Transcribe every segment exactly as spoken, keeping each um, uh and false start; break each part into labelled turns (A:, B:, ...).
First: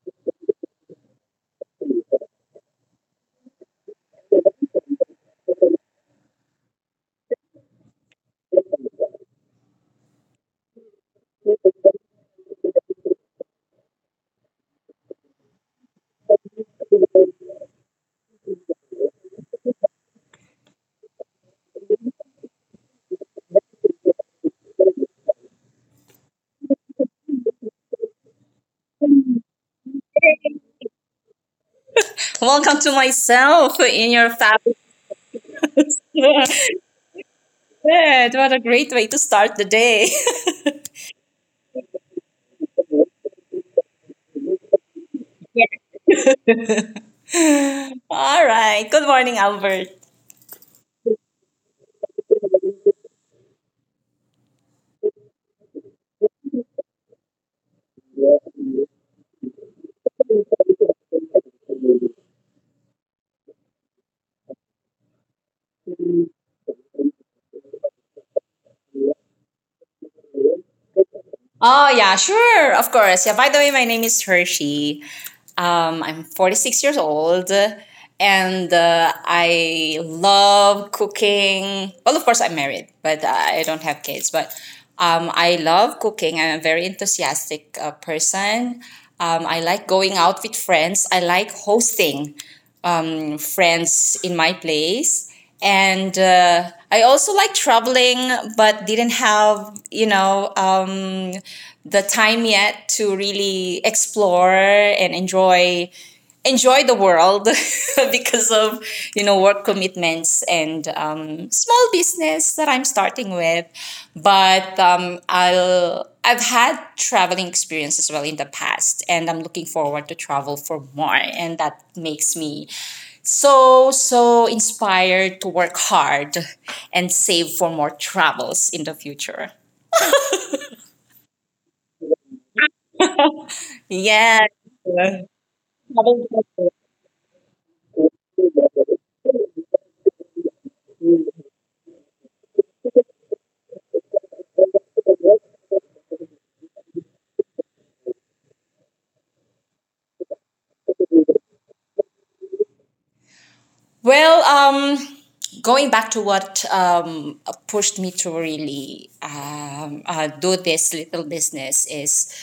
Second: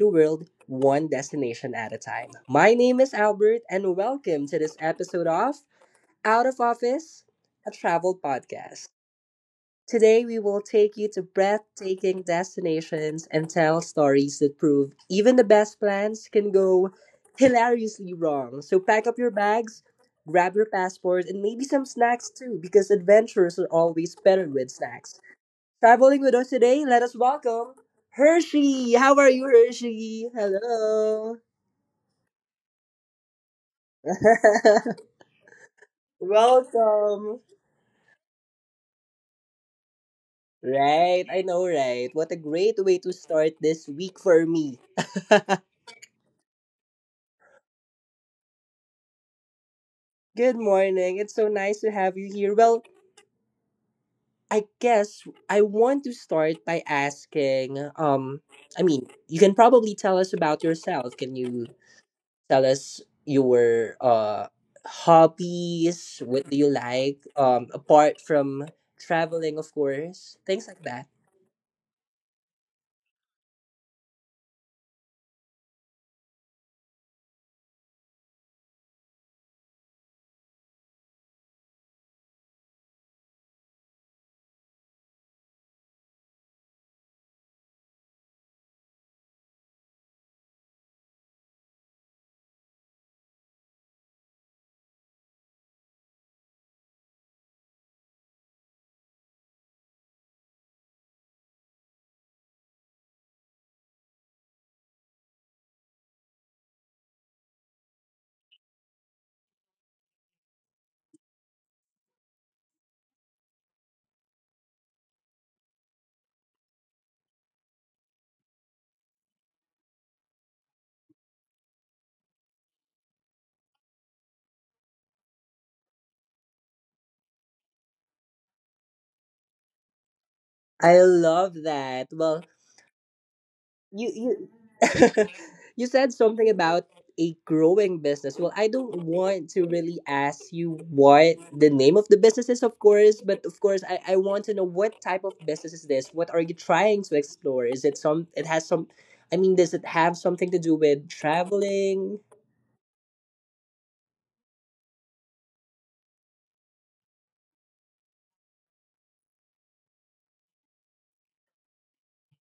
A: the world one destination at a time. My name is Albert, and welcome to this episode of Out of Office, a travel podcast. Today, we will take you to breathtaking destinations and tell stories that prove even the best plans can go hilariously wrong. So, pack up your bags, grab your passport, and maybe some snacks too, because adventures are always better with snacks. Traveling with us today, let us welcome Hershey. How are you, Hershey? Hello.
B: Welcome to myself in your family. Good.
A: Welcome.
B: What a great way to start the day.
A: Right, I know, right? What a great way to start this week for me.
B: All right. Good morning, Albert.
A: Good morning. It's so nice to have you here. Well, I guess I want to start by asking um I mean, you can probably tell us about yourself. Can you tell us your uh hobbies? What do you like, um apart from traveling, of course, things like that?
B: Oh yeah, sure, of course. Yeah. By the way, my name is Hershey. Um, I'm forty-six years old, and uh, I love cooking. Well, of course, I'm married, but I don't have kids. But um, I love cooking. I'm a very enthusiastic uh, person. Um, I like going out with friends. I like hosting um, friends in my place. And uh, I also like traveling, but didn't have, you know, um, the time yet to really explore and enjoy enjoy the world. Because of you know work commitments and um, small business that I'm starting with. But um, I'll I've had traveling experience as well in the past, and I'm looking forward to travel for more, and that makes me so so inspired to work hard and save for more travels in the future.
A: I love that. Well, you
B: Yeah.
A: you you said something about a growing business. Well, I don't want to really ask you what the name of the business is, of course, but of course, i, I want to know what type of business is this. What are you trying to explore? Is it some, it has some, I mean, does it have something to do with traveling?
B: Well, um, going back to what um, pushed me to really um, uh, do this little business is,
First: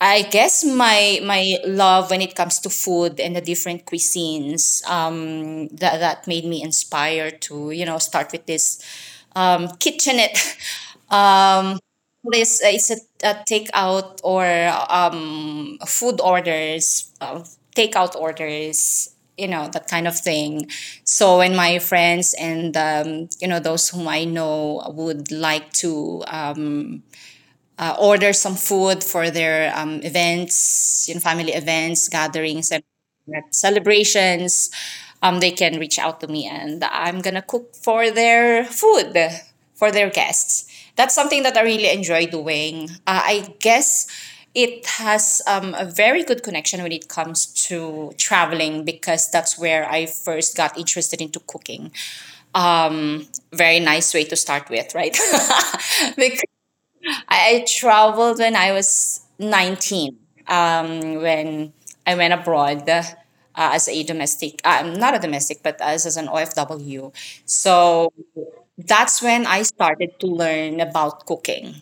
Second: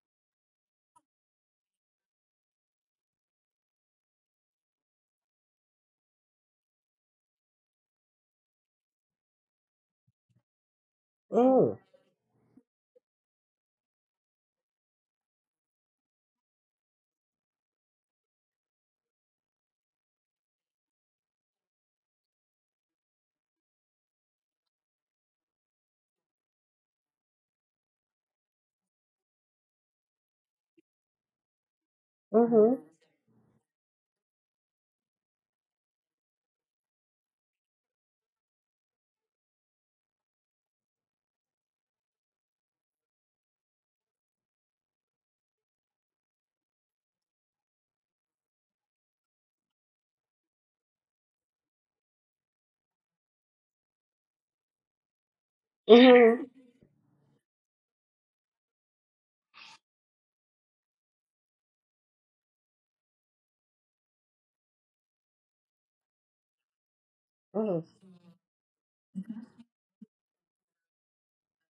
B: I guess my my love when it comes to food and the different cuisines, um, that that made me inspired to you know start with this um, kitchenette.
A: Oh.
B: This is a, a takeout or um food orders, uh, takeout orders, you know, that kind of thing. So when my friends and, um, you know, those whom I know would like to um, order some food for their um, events, you know, family events, gatherings,
A: Mhm.
B: and celebrations, um, they can reach out to me and I'm gonna cook for their food for their guests. That's something that I really enjoy doing. Uh, I guess it has um, a very good connection when it comes to traveling because that's where I first got interested into cooking. Um, Very nice way to start with, right? Because
A: Mhm.
B: I, I traveled when I was nineteen, um, when I went abroad uh, as a domestic, um, not a domestic, but as, as an O F W.
A: Mhm.
B: So that's when I started to learn about cooking.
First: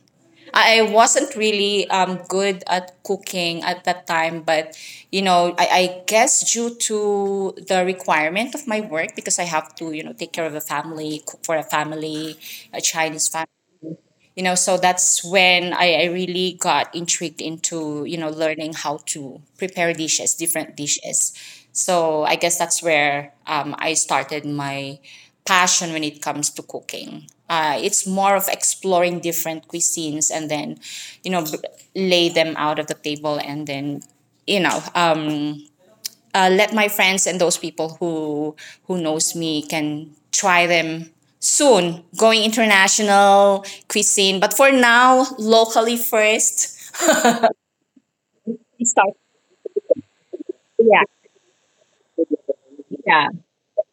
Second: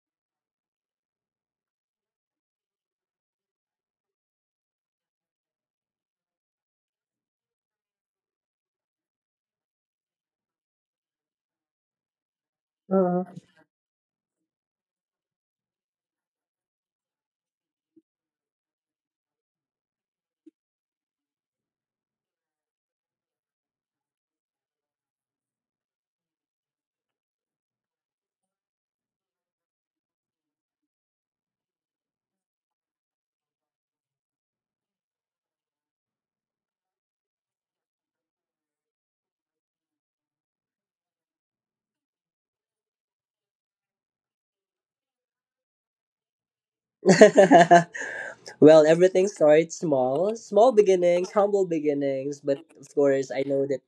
B: I I wasn't really um, good at cooking at that time, but you know, I, I guess due to the requirement of my work, because I have to, you know, take care of a family, cook for a family, a
A: Mhm.
B: Chinese family. You know, so that's when I, I really got intrigued into, you know, learning how to prepare dishes, different dishes. So I guess that's where um, I started my passion when it comes to cooking. Uh, it's more of exploring different cuisines and then, you know, b- lay them out of the table, and then, you know um, uh, let my friends and those people who who knows me can try them. Soon going international cuisine, but for now locally first.
A: Well,
B: Start.
A: everything starts small. Small
B: Yeah.
A: beginnings, humble beginnings. But of
B: Yeah.
A: course, I know that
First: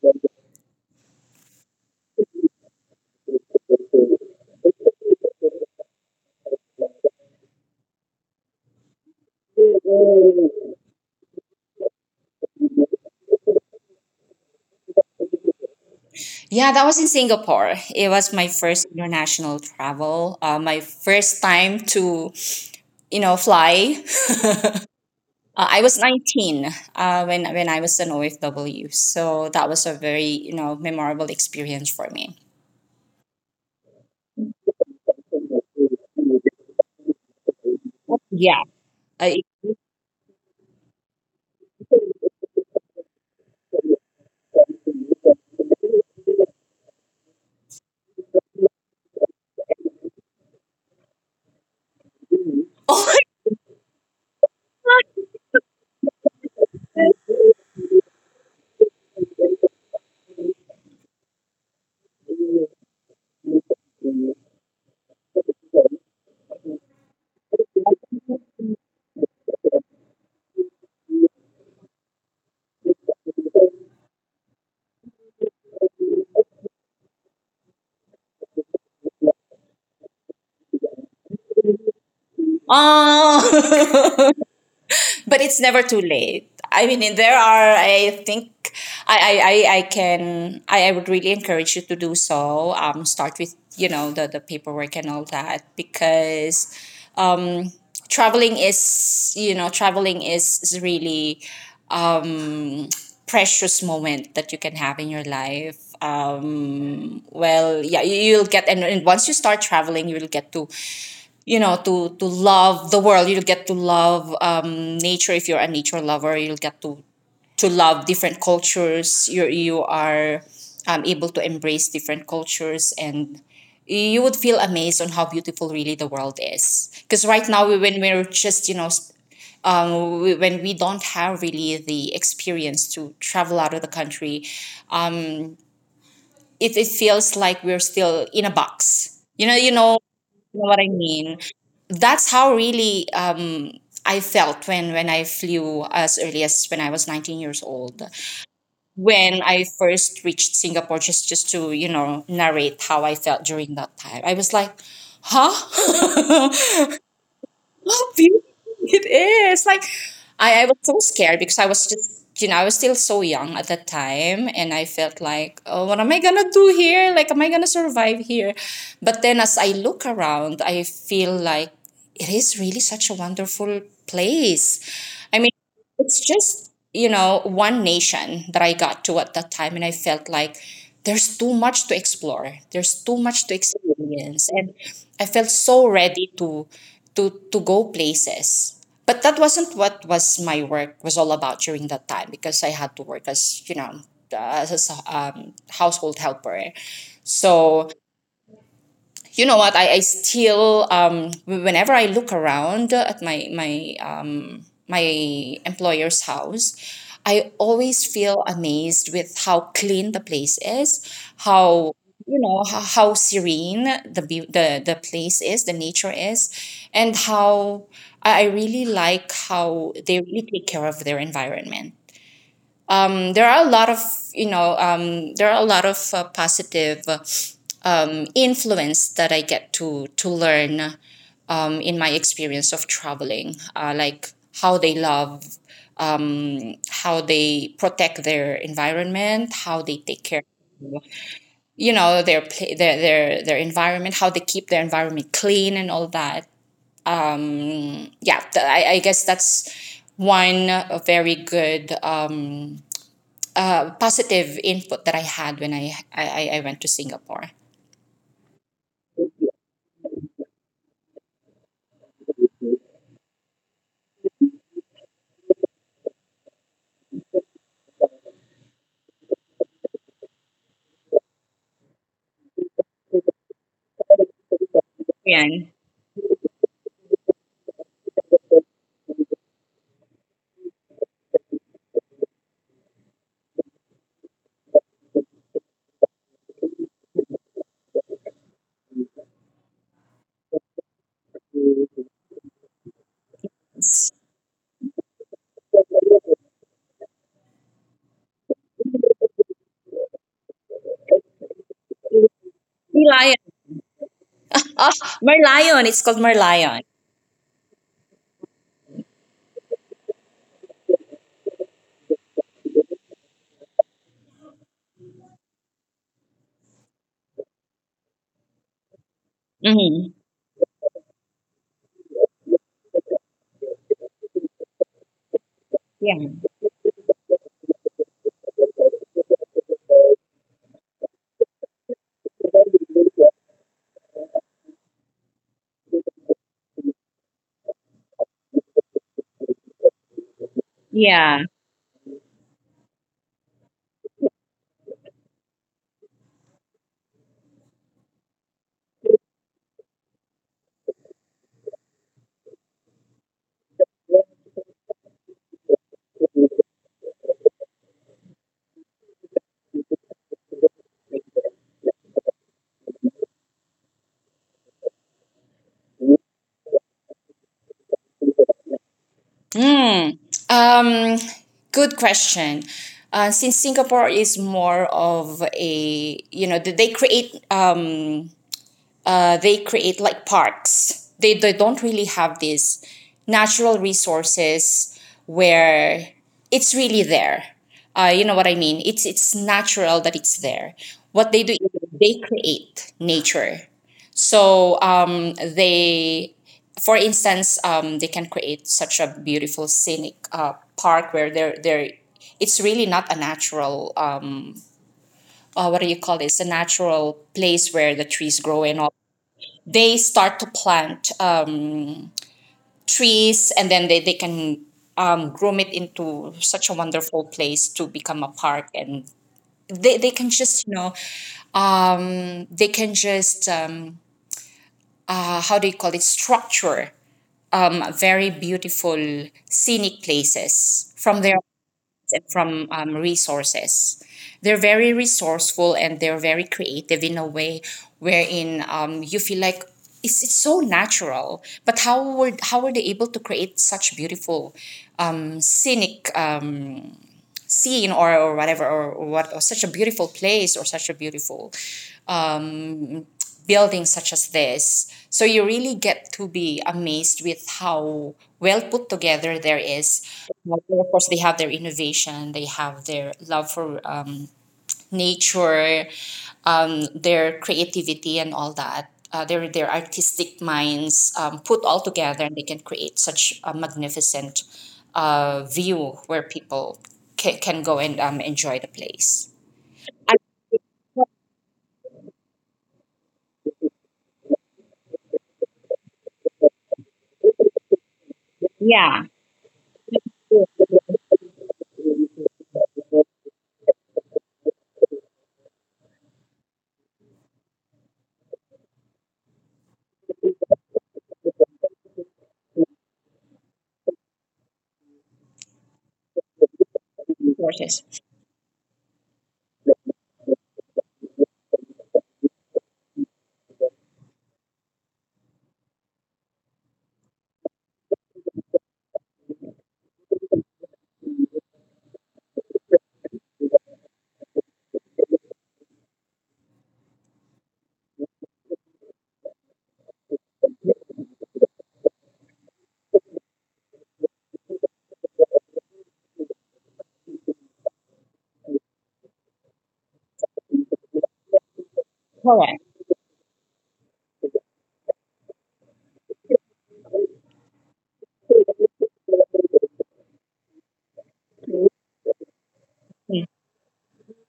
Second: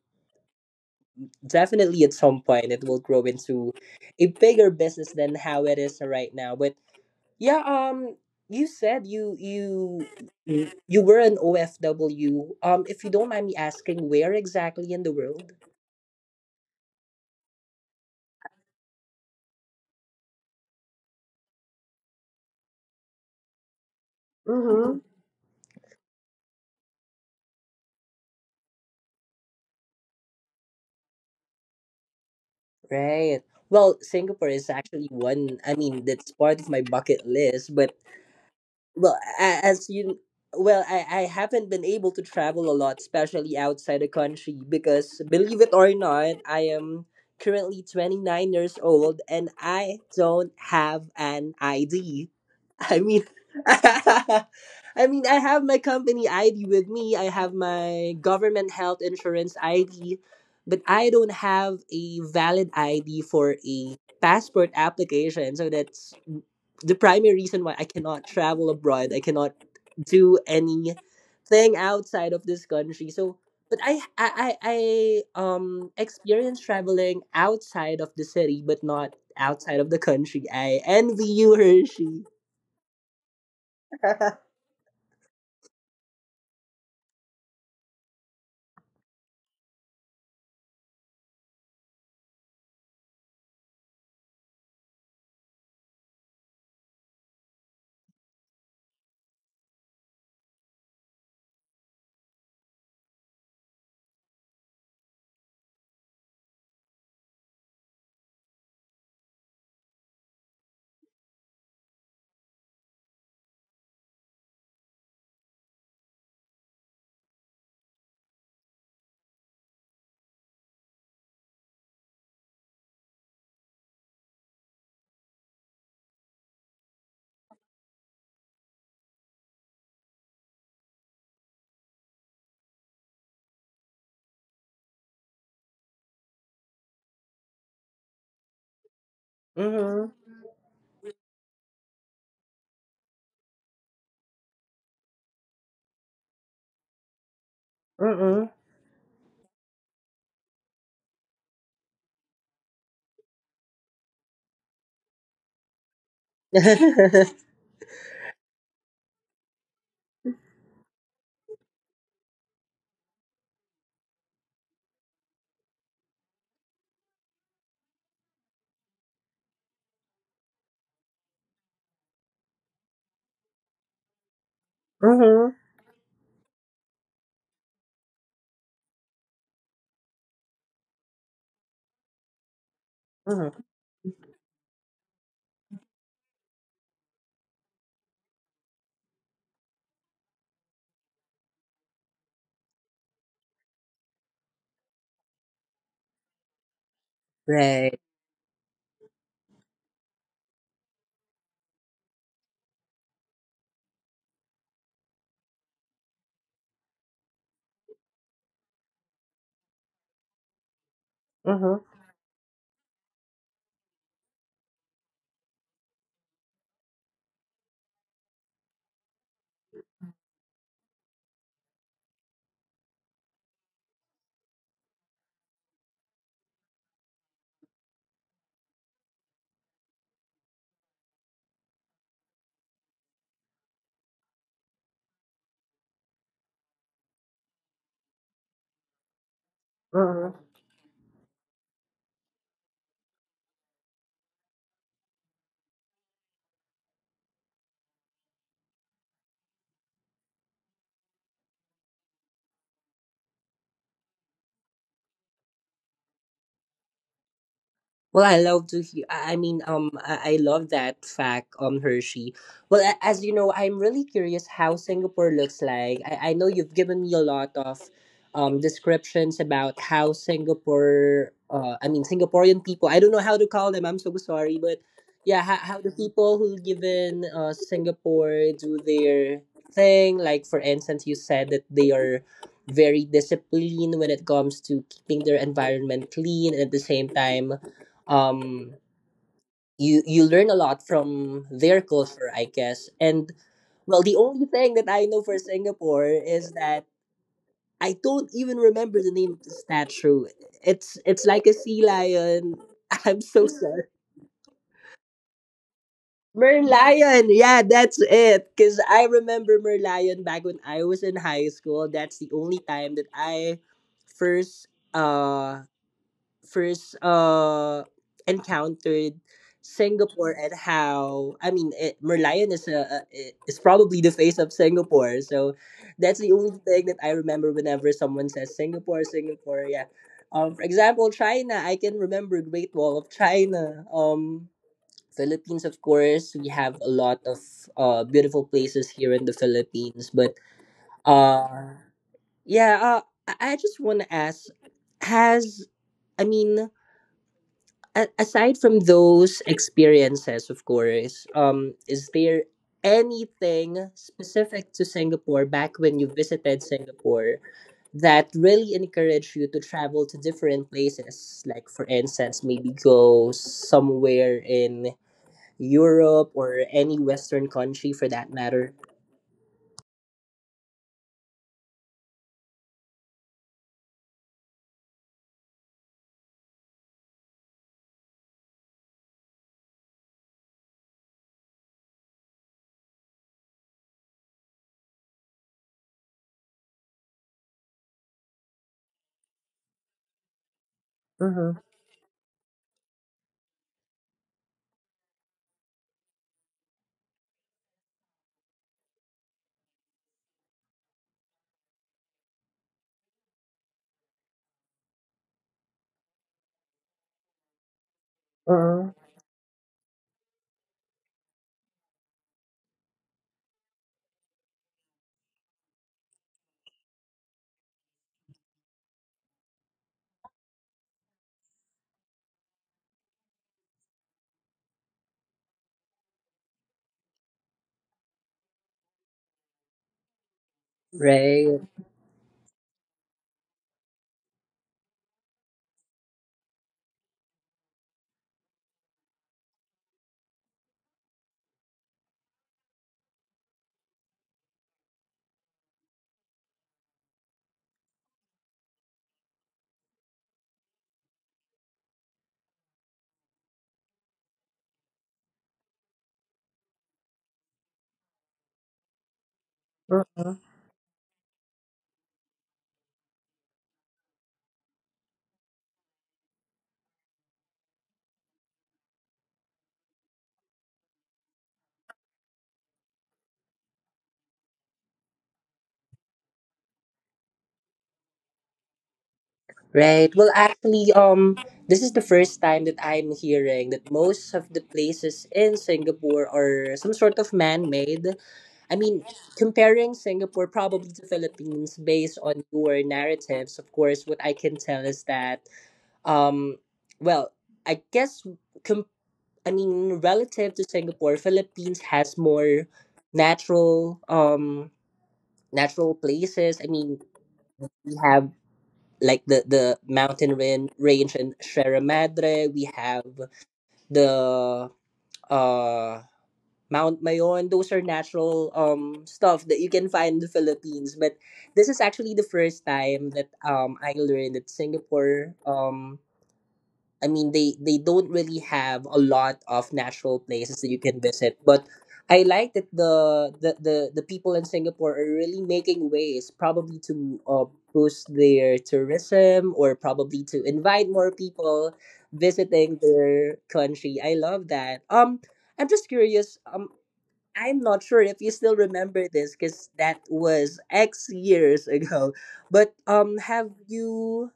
A: definitely at some point it will grow into a bigger business than how it is right now. But yeah, um you said you you you were an O F W. Um if you don't mind me asking, where exactly in the world?
B: Yeah, that was in Singapore. It was my first international travel, uh, my first time to, you know, fly.
A: Mm-hmm.
B: uh, I was nineteen uh, when when I was an OFW. So that was a very, you know, memorable experience for me.
A: Right. Well, Singapore is actually one, I mean, that's part of my bucket list, but
B: Yeah.
A: well,
B: I,
A: a- as you, well, I, I haven't been able to travel a lot, especially outside the country, because believe it or not, I am currently twenty-nine years old and I don't have an I D. I mean, I mean, I have my company I D with me, I have my government health insurance I D, but I don't have a valid I D for a passport application. So that's the primary reason why I cannot travel abroad, I cannot do anything outside of this country. So, but I I I, I um experience traveling outside of the city, but not outside of the country. I envy you, Hershey.
B: Oh. But it's never too late. I mean, there are, I think, I, I, I I can, I, I would really encourage you to do so. Um, start with, you know, the, the paperwork and all that because um, traveling is, you know, traveling is, is really precious moment that you can have in your life. Um, well, yeah, you, you'll get, and, and once you start traveling, you'll get to, you know, to to love the world. You'll get to love um, nature if you're a nature lover. You'll get to to love different cultures. You you are um, able to embrace different cultures, and you would feel amazed on how beautiful really the world is because right now, we- when we're just, you know, s- um, we- when we don't have really the experience to travel out of the country, it it feels like we're still in a box. You you know, you know.
A: Mhm.
B: You know what I mean? That's how really um, I felt when when I flew as early as when I was nineteen years old.
A: Mhm.
B: When I first reached Singapore, just just to, you know, narrate how I felt during that time, I was like, "Huh? How beautiful it is." Like, I, I was so scared because I was just, you know, I was still so young at that time. And I felt like, "Oh, what am I going to do here? Like, am I going to survive here?" But then as I look around, I feel like it is really such a wonderful place.
A: Mhm.
B: I mean,
A: Mhm.
B: it's just, you know, one nation that I got to at that time, and I felt like there's too much to explore, there's too much to experience, and I felt so ready to to to go places. But that wasn't what was my work was all about during that time because I had to work as, you know, as a um, household helper, so.
A: Right.
B: You know what, i, I still, um, whenever I look around at my my um, my employer's house, I always feel amazed with how clean the place is,
A: Mhm.
B: how, you know, how, how serene the, beau- the the place is, the nature is. And how i I really like how they really take care of their environment. Um, there are a lot of, you know, um, there are a lot of uh, positive, uh, um, influence that I get to to learn um, in my experience of traveling, uh, like how they love, um, how they protect their environment, how they take care,
A: Mhm.
B: you know, their pla- their their their environment, how they keep their environment clean and all that. Yeah, th- I, I guess that's one uh, very good, um, uh, positive input that I had when I, I, I went to Singapore.
A: Well, I love to hear. I I mean, um, I, I love that fact, um, Hershey. Well, a- as you know, I'm really curious how Singapore looks like. I, I know you've given me a lot of, um, descriptions about how Singapore, uh, I mean, Singaporean people. I don't know how to call them. I'm so sorry, but yeah, how,
B: Merlion.
A: how the people who live in uh, Singapore do their thing. Like for instance, you said that they are very disciplined when it comes to keeping their environment clean, and at the same time um you you learn a lot from their culture, I guess. And well,
B: It's
A: the only thing that I know for Singapore is that I don't even remember the name of the statue. It's it's like a sea lion. I'm
B: Merlion.
A: so sorry.
B: Oh, Merlion. It's called Merlion.
A: Merlion, yeah, that's it, because I remember Merlion back when I was in high school. That's the only time that I first uh first uh encountered
B: Mm-hmm.
A: Singapore. And how, I mean, it, Merlion is a, a I- is probably the face of Singapore. So
B: Yeah.
A: that's the only thing that I remember whenever someone says Singapore, Singapore. Yeah. Um, for example, China. I can remember Great Wall of China. Um, Philippines, of course, we have a lot of uh beautiful places here in the Philippines. But
B: Yeah.
A: uh, yeah. Uh, I I just want to ask, has, I mean, a- aside from those experiences, of course, um, is there anything specific to Singapore back when you visited Singapore that really encouraged you to travel to different places? Like, for instance, maybe go somewhere in Europe or any Western country for that matter?
B: Hmm. Um, Good question. Uh, since Singapore is more of a, you know, they create um, uh, they create like parks. They, they don't really have these natural resources where it's really there. Uh, you know what I mean? It's it's natural that it's there. What they
A: Mm-hmm.
B: do is they create nature. So um, they, for instance, um, they can create such a beautiful scenic uh, park where they're, they're it's really not a natural, um, uh, what do you call this? A natural place where the trees grow and
A: Mm-hmm.
B: all. They start to plant um, trees, and then they, they can um, groom it into such a wonderful place to become a park. And they, they can just, you know, um, they can just um, uh, how do you call it, structure, um, very beautiful scenic places from their
A: Right.
B: from um, resources. They're very resourceful and they're very creative in a way wherein, um, you feel like it's, it's so natural. But how were how were they able to create such beautiful, um, scenic, um, scene or, or whatever, or, or what, or such a beautiful place or such a beautiful buildings such as this. So you really get to be amazed with how well put together there is. Well, of course, they have their innovation, they have their love for, um, nature, um, their creativity, and all that. Uh, their their artistic minds, um, put all together, and they can create such a magnificent uh, view where people ca- can go and um, enjoy the place.
A: Right. Well, actually, um, this is the first time that I'm hearing that most of the places in Singapore are some sort of man-made. I mean,
B: Yeah,
A: comparing Singapore probably to Philippines based on your narratives, of course, what I can tell is that, um, well, I guess, com- I mean, relative to Singapore, Philippines has more natural, um, natural places. I mean,
B: gorgeous.
A: we have like the the mountain ran- range in Sierra Madre. We have the uh Mount Mayon. Those are natural um stuff that you can find in the Philippines. But this is actually the first time that um I learned that Singapore um I mean, they they don't really have a lot of natural places that you can visit. But I like that the the the, the people in Singapore are really making ways, probably to uh, boost their tourism or probably to invite more people
B: Correct.
A: visiting their country. I love that. Um, I'm just curious. Um, I'm not sure if you still remember this because that was X years ago. But um, have you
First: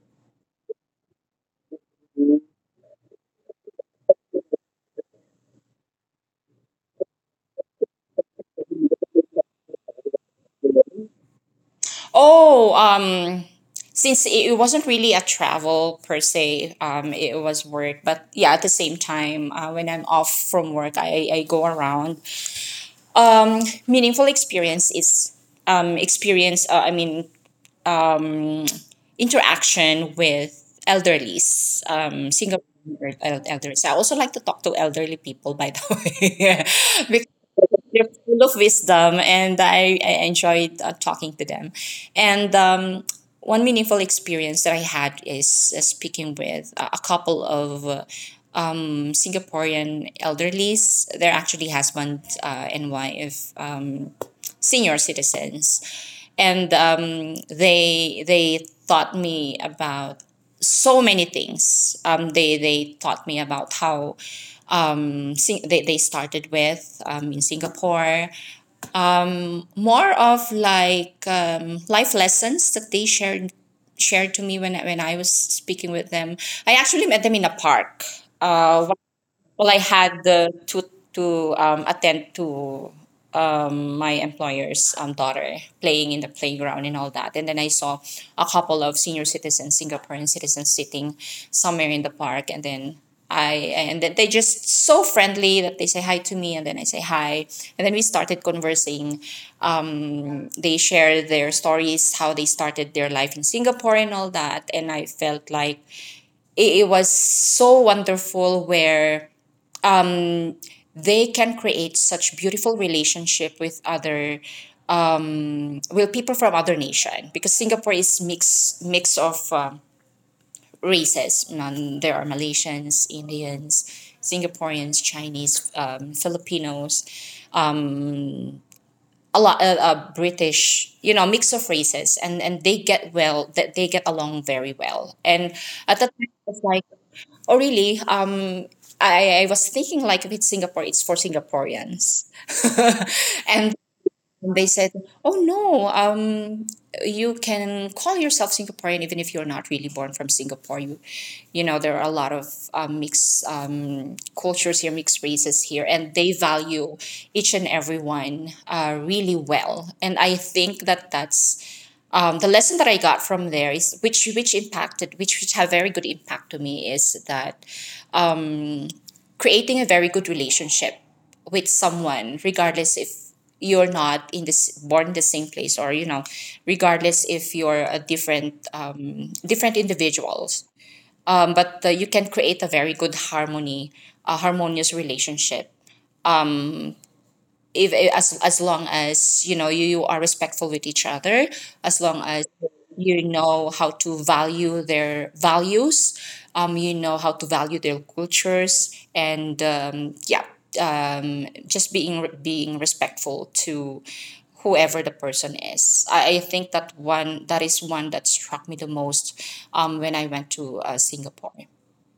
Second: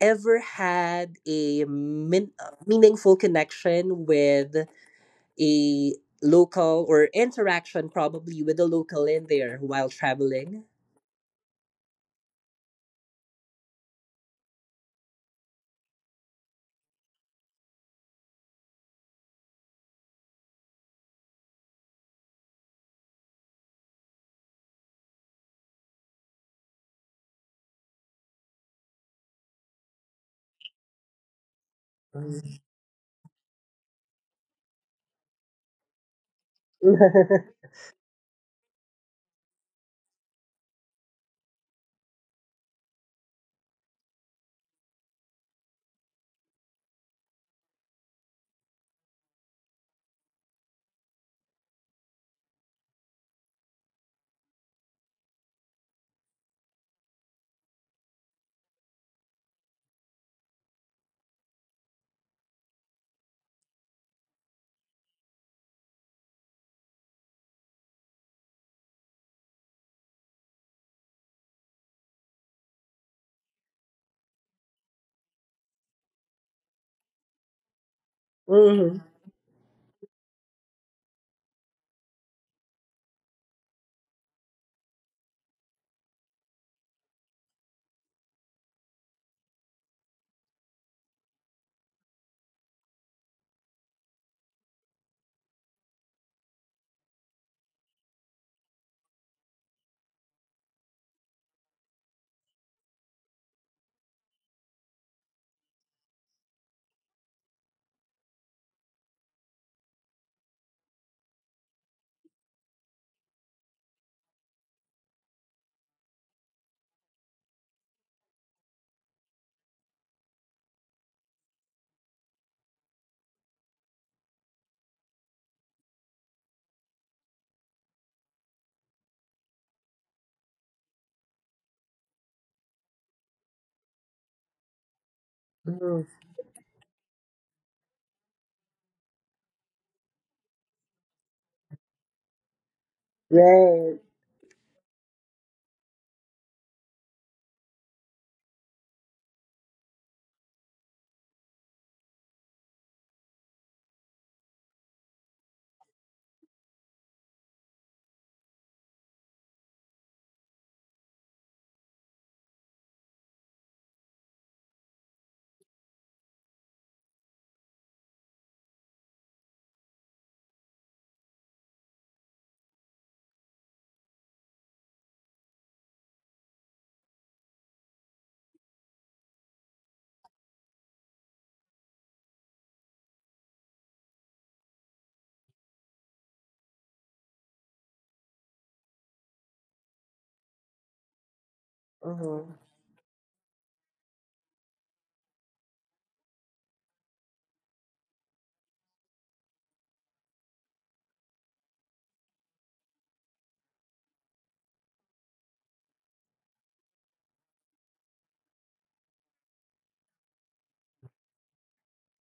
A: ever had a min- meaningful connection with a local, or interaction probably with a local in there while traveling?
B: Oh, um, since it it wasn't really a travel per se, um, it was work. But yeah, at the same time, uh, when I'm off from work, I, I go around. Um, Meaningful experience is, um, experience, uh, I mean, um, interaction with elderlies, um, single el- elders. I also like to talk to elderly people, by the way, they're full of wisdom, and I, I enjoyed uh, talking to them. And um, one meaningful experience that I had is uh, speaking with a a couple of uh, um, Singaporean elderlies. They're actually husband uh, and wife. Um, senior citizens, and um, they they taught me about so many things. Um, they they taught me about how um, sing- they, they started with, um, in Singapore. More of like, um, life lessons that they shared shared to me when when I was speaking with them. I actually met them in a park. Uh,
A: Hmm.
B: well, I had the to to um, attend to um, my employer's um, daughter playing in the playground and all that, and then I saw a couple of senior citizens, Singaporean citizens, sitting somewhere in the park, and then I and then they just so friendly that they say hi to me, and then I say hi, and then we started conversing. Um, they share their stories, how they started their life in Singapore and all that, and I felt like it, it was so wonderful where they can create such beautiful relationship with other well people from other nation, because Singapore is mix mix of um, races, and there are Malaysians, Indians, Singaporeans, Chinese, um, Filipinos, a lot of uh, uh, British, you know mix of races, and and they get, well, that they get along very well. And at
A: Hmm.
B: that time it's like, oh really? um I, I was thinking, like, if it's Singapore, it's for Singaporeans. and
A: Yes.
B: And they said, "Oh no, um, you can call yourself Singaporean even if you're not really born from Singapore. You, you know, there are a lot of um, mixed um, cultures here, mixed races here, and they value each and everyone uh, really well." And I think that that's um, the lesson that I got from there, is which which impacted, which which had very good impact to me, is that creating a very good relationship with someone, regardless if you're not in this born in the same place, or you know regardless if you're a different, um, different individuals, um, but uh, you can create a very good harmony a harmonious relationship, if as as long as you know you, you are respectful with each other, as long as
A: Hmm.
B: you know how to value their values, um, you know how to value their cultures, and um, yeah, um, just being being respectful to whoever the person is. I, I think that one that is one that struck me the most um, when I went to uh, Singapore.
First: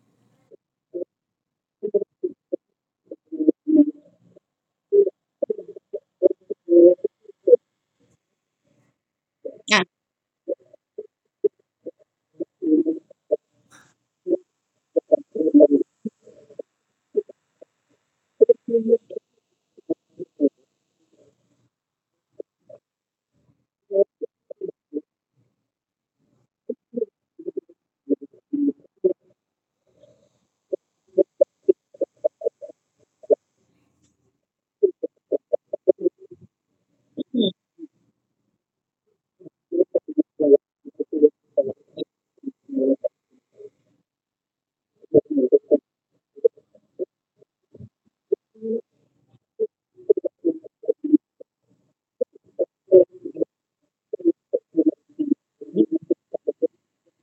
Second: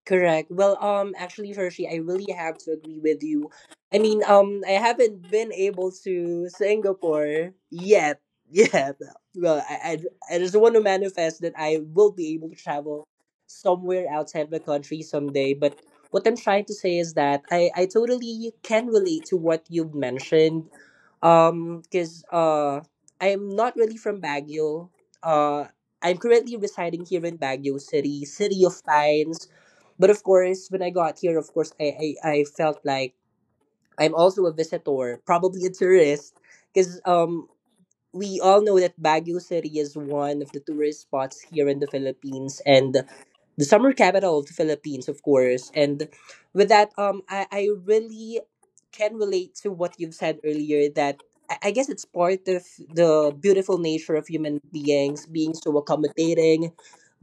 A: Correct. Well, um, actually, Hershey, I really have to agree with you. I mean, um, I haven't been able to Singapore yet. Yet. Well,
B: Yeah,
A: I, I, I just want to manifest that I will be able to travel somewhere outside the country someday. But what I'm trying to say is that I, I totally can relate to what you've mentioned. Um, because uh, I'm not really from Baguio. Uh, I'm currently residing here in Baguio City, City of Pines, but of course, when I got here, of course, I, I, I felt like I'm also a visitor, probably a tourist, because um, we all know that Baguio City is one of the tourist spots here in the Philippines and the summer capital of the Philippines, of course. And with that, um, I, I really can relate to what you've said earlier, that I I guess it's part of the beautiful nature of human beings being so accommodating,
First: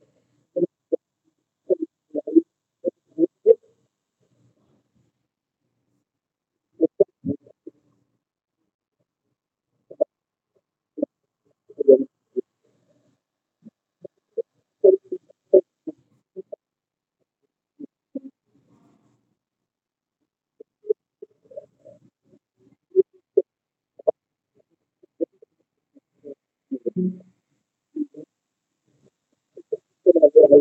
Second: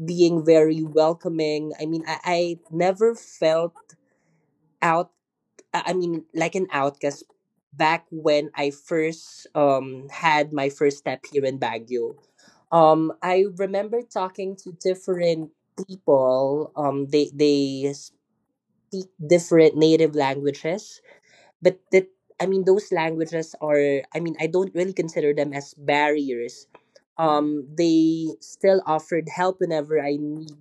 A: being very welcoming. I mean, I, I never felt out, uh, I mean, like an outcast back when I first um had my first step here in Baguio. Um, I remember talking to different people. Um they they speak different native languages, but that, I mean, those languages are, I mean, I don't really consider them as barriers. Um, they still offered help whenever I need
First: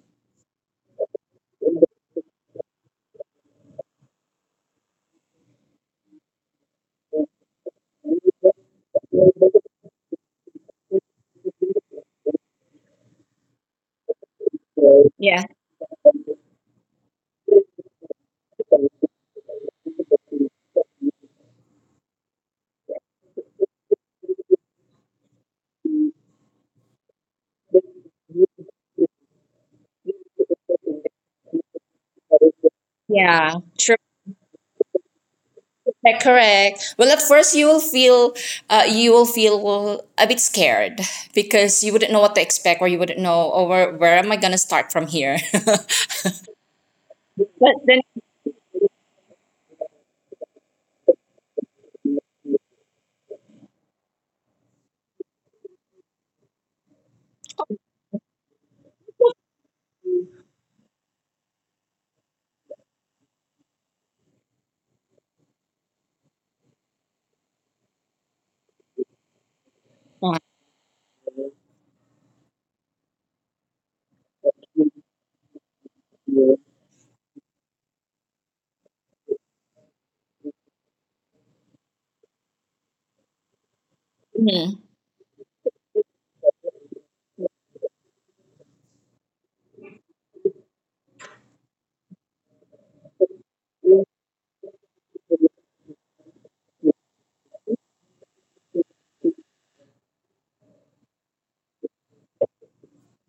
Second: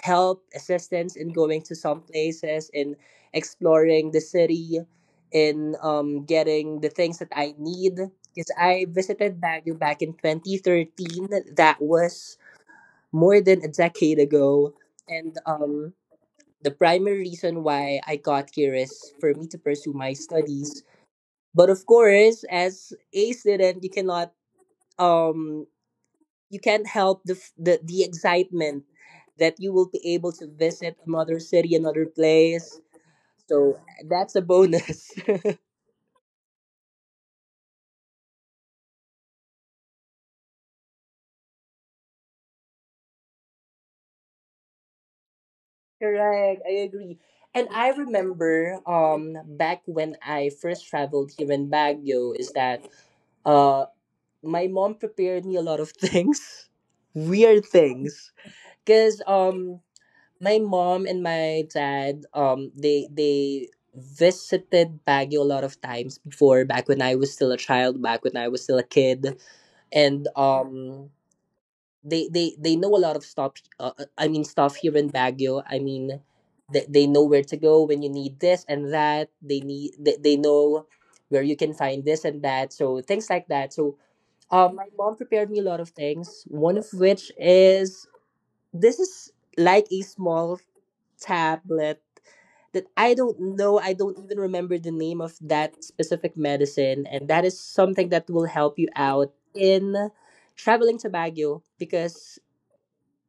A: help, assistance, in going to some places, in exploring the city, in um getting the things that I need, because I visited Baguio back in twenty thirteen. That was more than a decade ago. And
B: yeah,
A: um the primary reason why I got here is for me to pursue my studies. But of course, as a student, you cannot um you can't help the f- the, the excitement that you will be able to visit another city, another place.
B: yeah.
A: So that's a bonus.
B: Yeah, correct. Well, at first you will feel, uh, you will feel a bit scared, because you wouldn't know what to expect, or you wouldn't know, or where, where am I gonna start from here?
A: Correct, I agree. And
B: But
A: I
B: then,
A: remember um back when I first traveled here in Baguio, is that uh my mom prepared me a lot of things, weird things, because um my mom and my dad, um they they visited Baguio a lot of times before, back when I was still a child, back when I was still a kid. And um they they they know a lot of stuff, uh, uh, I mean, stuff here in Baguio. I mean, they, they know where to go when you need this and that. they need they, they know where you can find this and that, so things like that. So um
B: mhm.
A: my mom prepared me a lot of things, one of which is this is like a small tablet that I don't know. I don't even remember the name of that specific medicine. And that is something that will help you out in traveling to Baguio, because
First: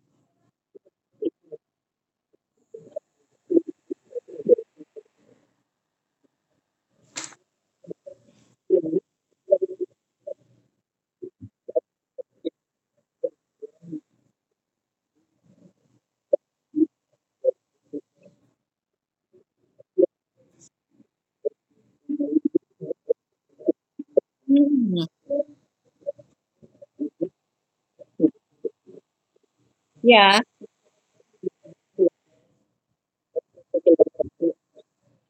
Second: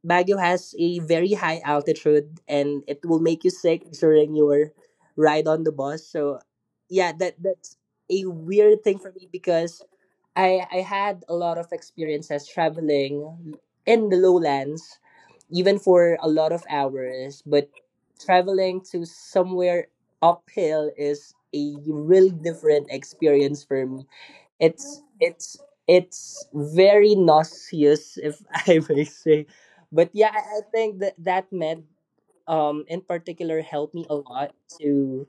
A: Baguio has a very high altitude and it will make you sick during your ride on the bus. So yeah, that that's a weird thing for me, because I I had a lot of experiences traveling in the lowlands, even for a lot of hours, but traveling to somewhere uphill is a really different experience for me. it's
B: Mhm.
A: it's it's very nauseous, if I may say. But yeah,
B: Yeah,
A: i I think that that med um in particular helped me a lot to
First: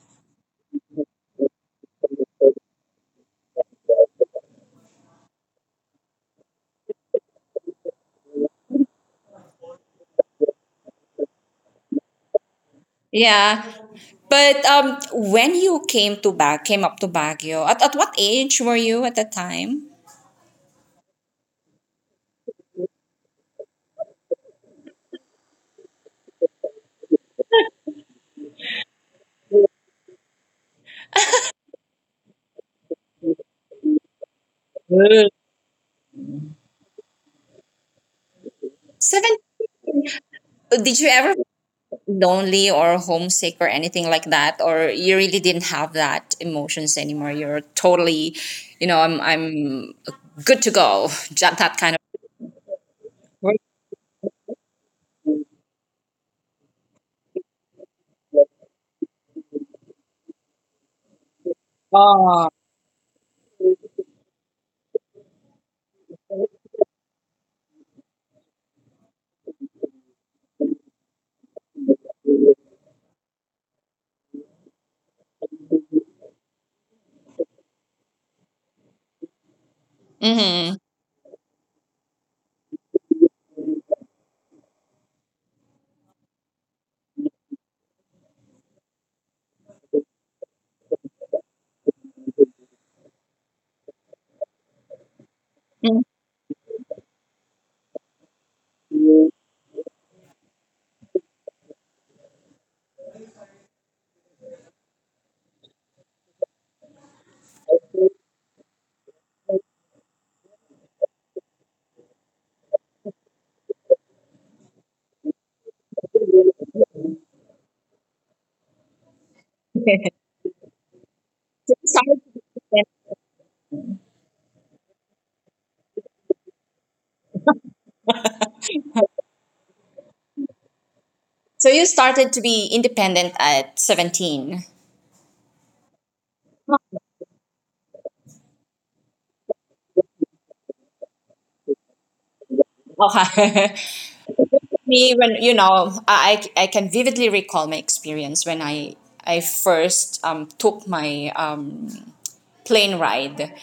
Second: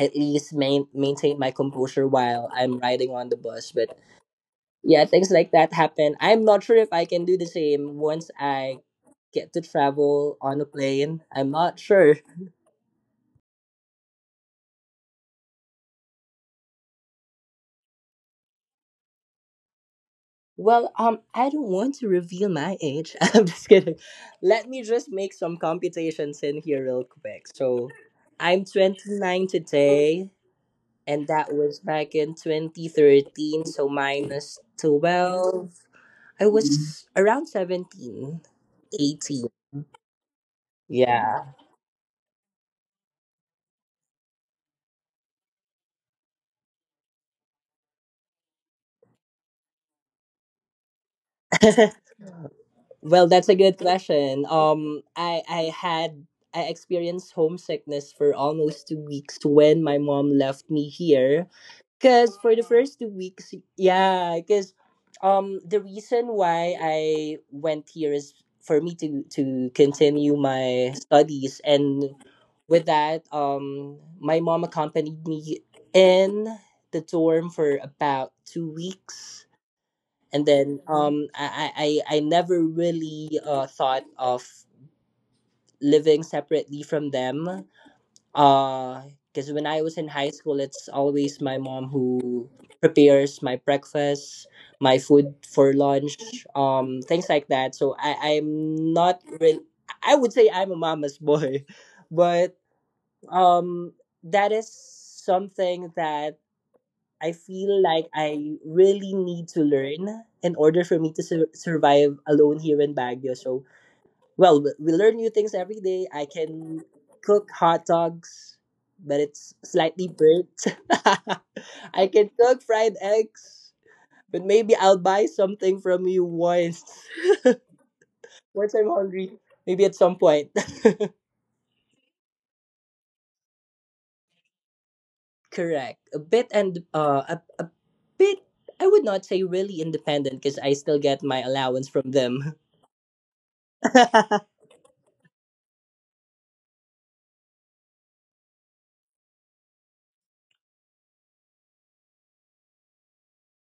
A: at least main, maintain my composure while I'm riding on the bus. But yeah, things like that happen. I'm not sure if I can do the same once I get to travel on a plane. I'm not sure.
B: yeah. But um, when you came to Bag, came up to Baguio, at, at what age were you at that time?
A: Well, um, I don't want to reveal my age. I'm just kidding. Let me just make some computations in here real quick. So, I'm twenty-nine today, and that was back in twenty thirteen. So minus
B: Mm.
A: twelve, I was around seventeen,
B: Seven.
A: eighteen.
B: Did you ever
A: Yeah.
B: lonely or homesick or anything like that, or you really didn't have that emotions anymore? You're totally, you know i'm i'm good to go, that that kind
A: well, that's a
B: of.
A: good question. Um, I I had I experienced homesickness for almost two weeks when my mom left me here. Because
B: Oh.
A: for the first two weeks, yeah, because um the reason why I went here is for me to to continue my studies, and with that, um my mom accompanied me in the dorm for about two weeks. And
B: Hmm.
A: then um I I I I never really uh thought of living separately from them, uh, because when I was in high school, it's always my mom who prepares my breakfast, my food for lunch, um, things like that. So I, I'm not really, I would say I'm a mama's boy, but um, that is something that I feel like I really need to learn in order for me to sur- survive alone here in Baguio. So well, we we learn new things every day. I can cook hot dogs, but it's slightly burnt. I can cook fried eggs, but maybe I'll buy something from you once. Once I'm hungry, maybe at some point.
B: So you started to be independent at seventeen.
A: Correct. A bit and uh, a, a bit. I would not say really independent because I still get my allowance from them.
B: Okay. Me, when, you know I, I can vividly recall my experience when i I first um, took my um, plane ride,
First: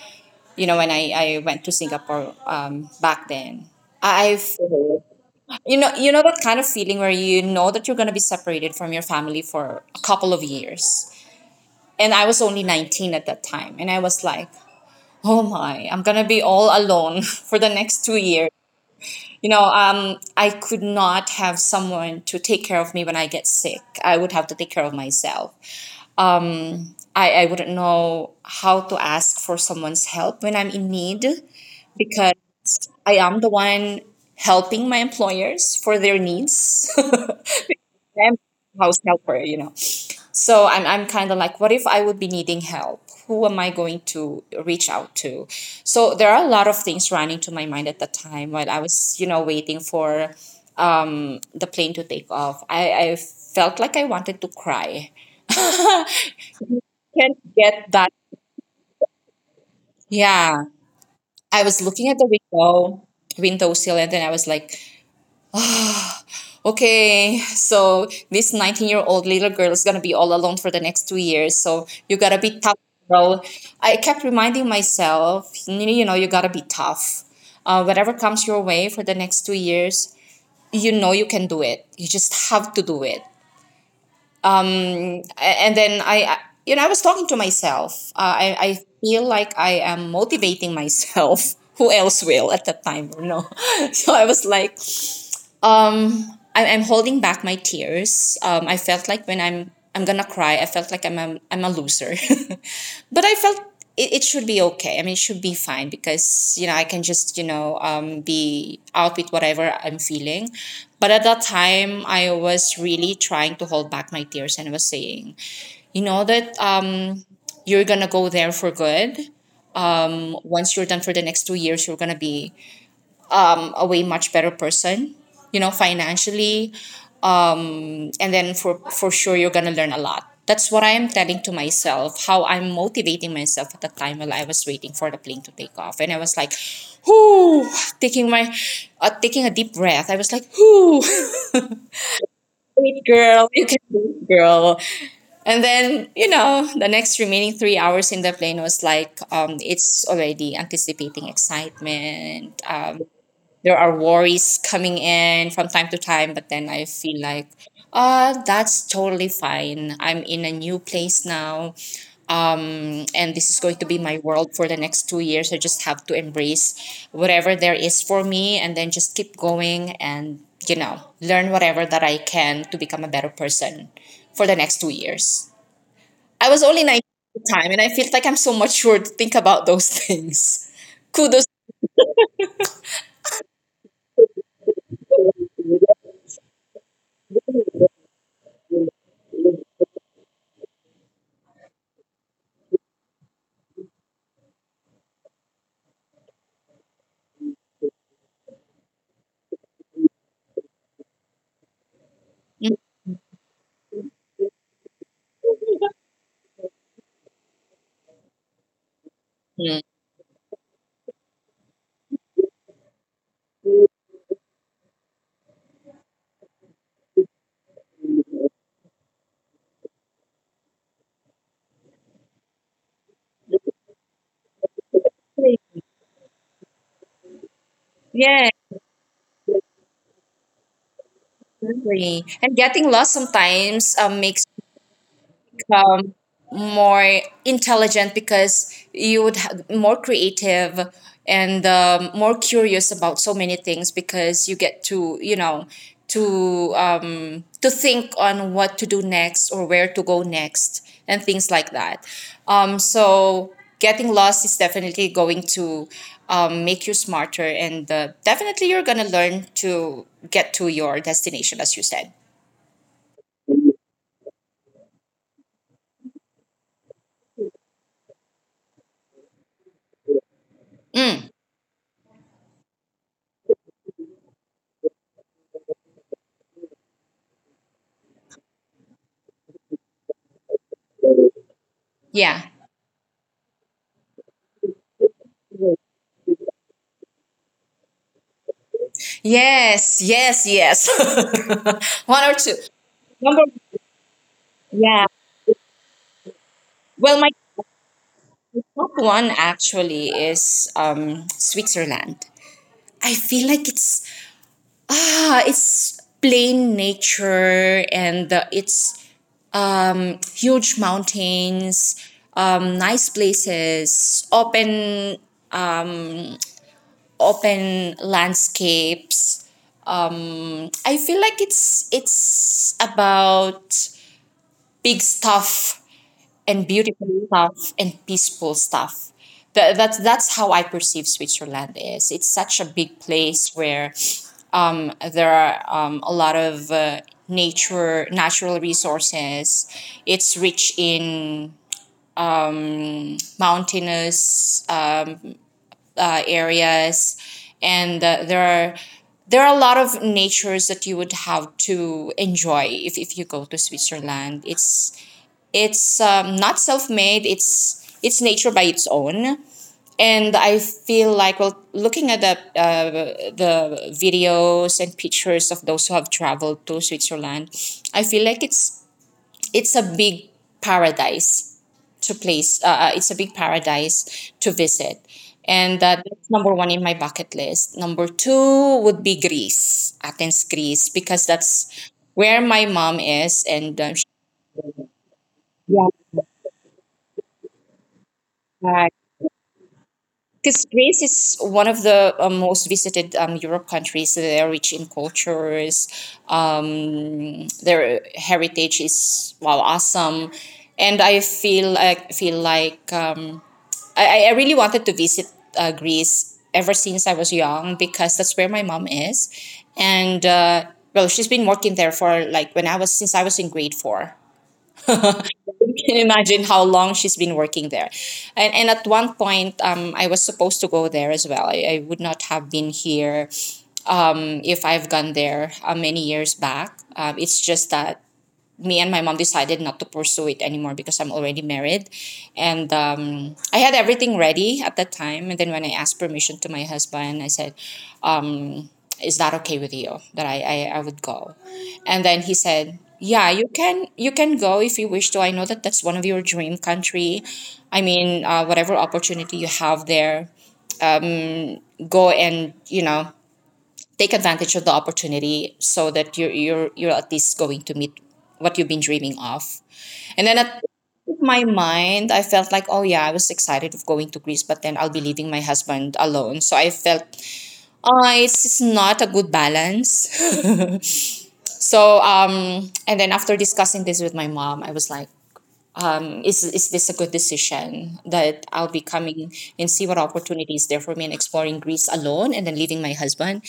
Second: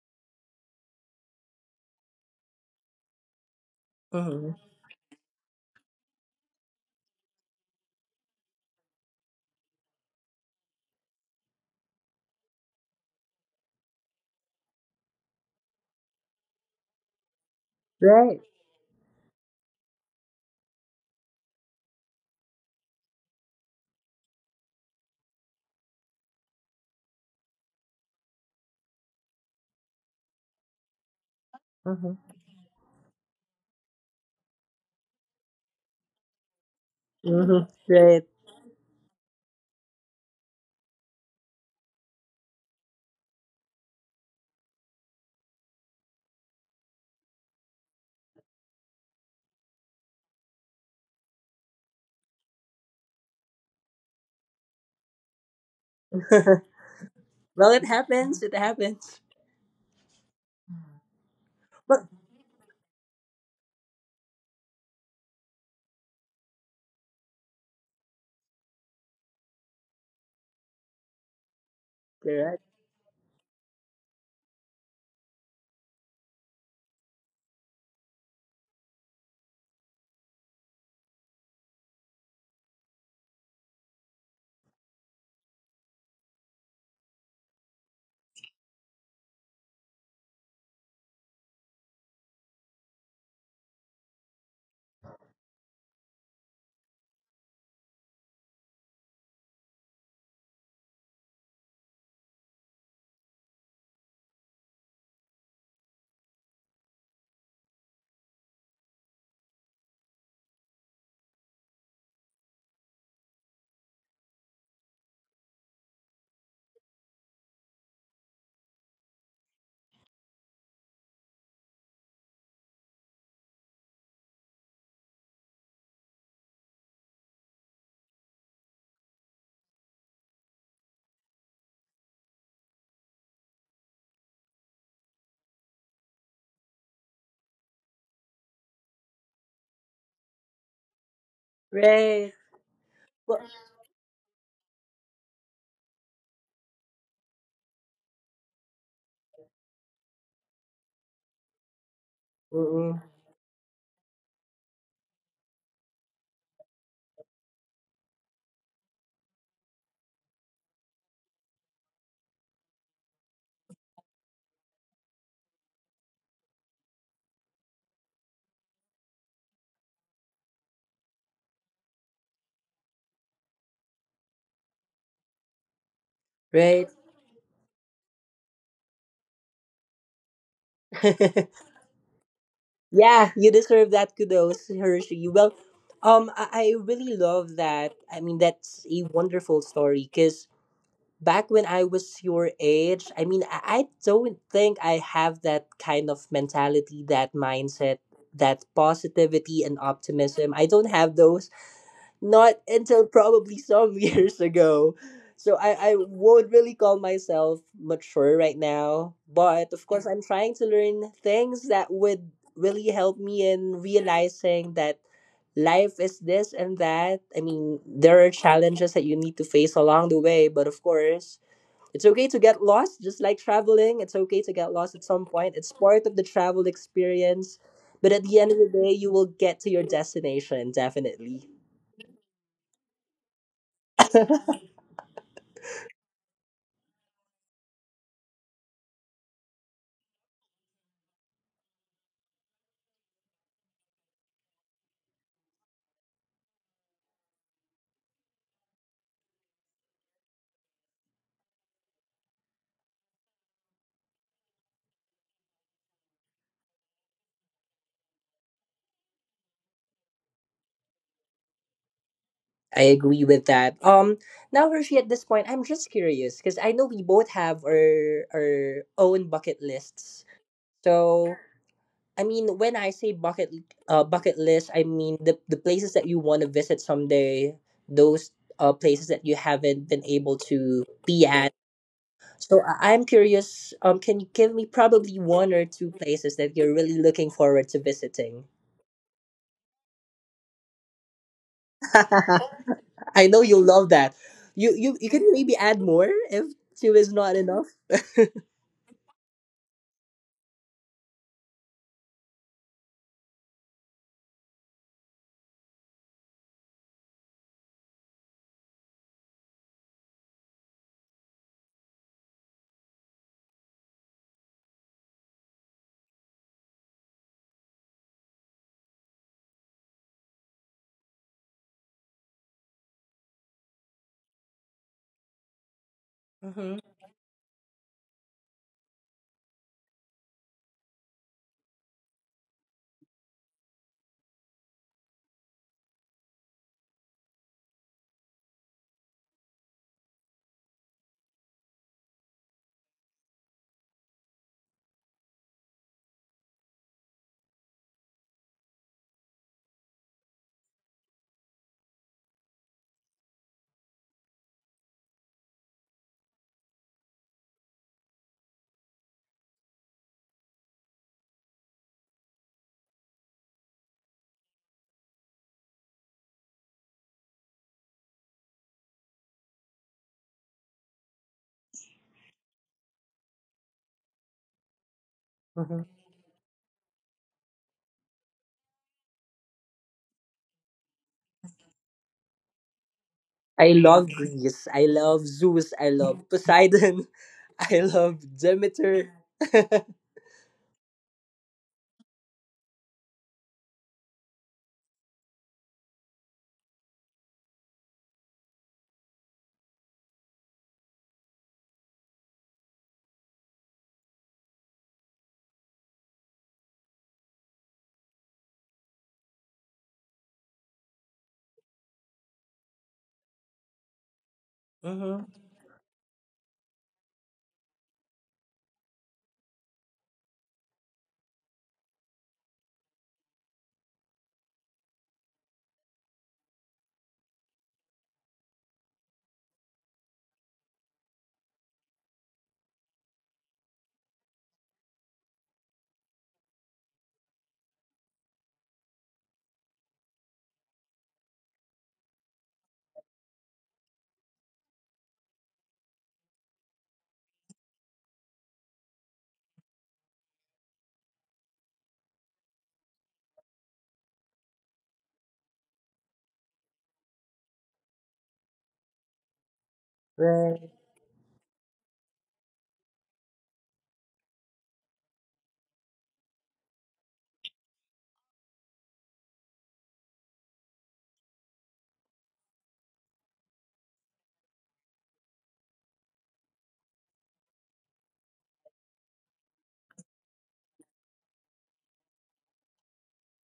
B: you know, when I, I went to Singapore um, back then. I've
A: Hmm.
B: You know, you know that kind of feeling where you know that you're going to be separated from your family for a couple of years. And I was only nineteen at that time. And I was like, oh my, I'm going to be all alone for the next two
A: Right.
B: years. You know, um, I could not have someone to take care of me when I get sick. I would have to take care of myself. I, I wouldn't know how to ask for someone's help when I'm in need,
A: Mm-hmm.
B: because I am the one helping my employers for their needs.
A: Mm-hmm. Right.
B: I'm. House helper, you know. So I'm, I'm kind of like, what if I would be needing help? Who am I going to reach out to? So there are a lot of things running to my mind at the time while I was, you know, waiting for um, the plane to take off. I, I felt like I wanted to cry. Can't
A: Well, it
B: get that.
A: happens. It happens.
B: Yeah. I was
A: But
B: looking at the window, windowsill, and then I was like, okay, so this nineteen year old little girl is going to be all alone for the next two years. So you got to be
A: correct.
B: tough, bro. I kept reminding myself, you you know, you got to be tough. Uh, whatever comes your way for the next two years, you know you can do it. You just have to do it. A- And then I, I- you know, I was talking to myself. Uh, I, I feel like I am motivating myself. Who else will at that time? No. So I was like, um I, i'm holding back my tears. um I felt like when i'm i'm gonna cry, I felt like i'm a, i'm a loser. But I felt it, it should be okay. I mean, it should be fine, because you know I can just you know um be out with whatever I'm feeling. But at that time I was really trying to hold back my tears, and I was saying, you know, that um you're gonna go there for good. Um once you're done, for the next two years you're gonna be um, a way much better person, you know, financially. Um, and then for, for sure, you're going to learn a lot. That's what I am telling to myself, how I'm motivating myself at the time while I was waiting for the plane to take off. And I was like, whoo, taking my, uh, taking a deep breath. I was like, whoo.
A: Right.
B: Great
A: Well,
B: girl, you can do it, girl. And then, you know, the next remaining three hours in the plane was like, um, it's already anticipating excitement,
A: mm-mm.
B: there are worries coming in from time to time, but then I feel like, uh, that's totally fine. I'm in a new place now, um, and this is going to be my world for the next two years. I just have to embrace whatever there is for me, and then just keep going and, you know, learn whatever that I can to become a better person for the next two years. I was only
A: Right.
B: nineteen at the time, and I feel like I'm so mature to think about those things. Kudos.
A: Yeah, you deserve that kudos, Hershey. Well, um, I, I really love that. I mean, that's a wonderful story because back when I was your age, I mean, I, I don't think I have that kind of mentality, that mindset, that positivity and optimism. I don't have those, not until probably some years ago. So I, I won't really call myself mature right now. But
B: Mhm.
A: of course, I'm trying to learn things that would really help me in realizing that life is this and that. I mean, there are challenges that you need to face along the way. But of course, it's okay to get lost, just like traveling. It's okay to get lost at some point. It's part of the travel experience. But at the end
B: Yes.
A: of the day, you will get to your destination, definitely.
B: Agree. And getting lost sometimes um, makes you become more intelligent, because you would have more creative and um, more curious about so many things, because you get to you know to um, to think on what to do next or where to go next and things like that. Um, so getting lost is definitely going to um, make you smarter, and uh, definitely you're gonna learn to get to your destination, as you said.
A: I agree with that. Um, now Hershey, at this point, I'm just curious because I know we both have our our own bucket lists.
B: Mm,
A: So I mean, when I say bucket uh bucket list, I mean the the places that you want to visit someday. Those uh places that you haven't been able to be at.
B: yeah.
A: So I- I'm curious. Um, can you give me probably one or two places that you're really looking forward to visiting?
B: Yes, yes, yes. One or two.
A: I know
B: Number
A: you'll love that. You you
B: Yeah.
A: you can maybe add more if two is
B: Well, my
A: not enough.
B: top one actually is um Switzerland. I feel like it's ah, it's plain nature, and uh, it's um huge mountains, um nice places, open open landscapes. Um I feel like it's it's about big stuff and
A: Hmm.
B: beautiful stuff and peaceful stuff. That, that's that's how I perceive Switzerland is. It's such a big place where um, there are um, a lot of uh, nature, natural resources. It's rich in um, mountainous uh, areas, and uh, there are there are a lot of natures that you would have to enjoy if, if you go to Switzerland. It's it's um, not self-made. It's it's nature by its own. And I feel like, well, looking at the uh, the videos and pictures of those who have traveled to Switzerland, I feel like it's it's a big paradise to place. Uh, uh, it's a big paradise to visit,
A: Hmm.
B: and uh, that's number one in my bucket list. Number two would be Greece, Athens, Greece, because that's where my mom is,
A: I
B: and um, she-
A: love Greece. I love Zeus. I
B: yeah.
A: love Poseidon. I love Demeter.
B: Because Greece is one of the uh, most visited um, Europe countries. They're rich in cultures. Um, their heritage is wow awesome, and I feel I feel like, um, I I really wanted to visit uh, Greece ever since I was young, because that's where my mom is, and uh, well, she's been working there for like when I was, since I was in grade four.
A: Hmm.
B: Can imagine how long she's been working there. And, and at one point, um, I was supposed to go there as well. I, I would not have been here um, if I've gone there uh, many years back. Um, it's just that me and my mom decided not to pursue it anymore, because I'm already married. And um, I had everything ready at that time. And then when I asked permission to my husband, I said, um, "Is that okay with you that I, I, I would go?" And then he said, yeah, you can, you can go if you wish to. I know that that's one of your dream country. I mean, uh, whatever opportunity you have there, go, and you know take advantage of the opportunity so that you're you're you're at least going to meet what you've been dreaming of. And then at
A: Right.
B: in my mind, I felt like, oh yeah, I was excited of going to Greece, but then I'll be leaving my husband alone. So I felt, oh, it's, it's not a good balance. So um, and then after discussing this with my mom, I was like, um, is is this a good decision that I'll be coming and see what opportunities there for me, and exploring Greece alone and then leaving my husband?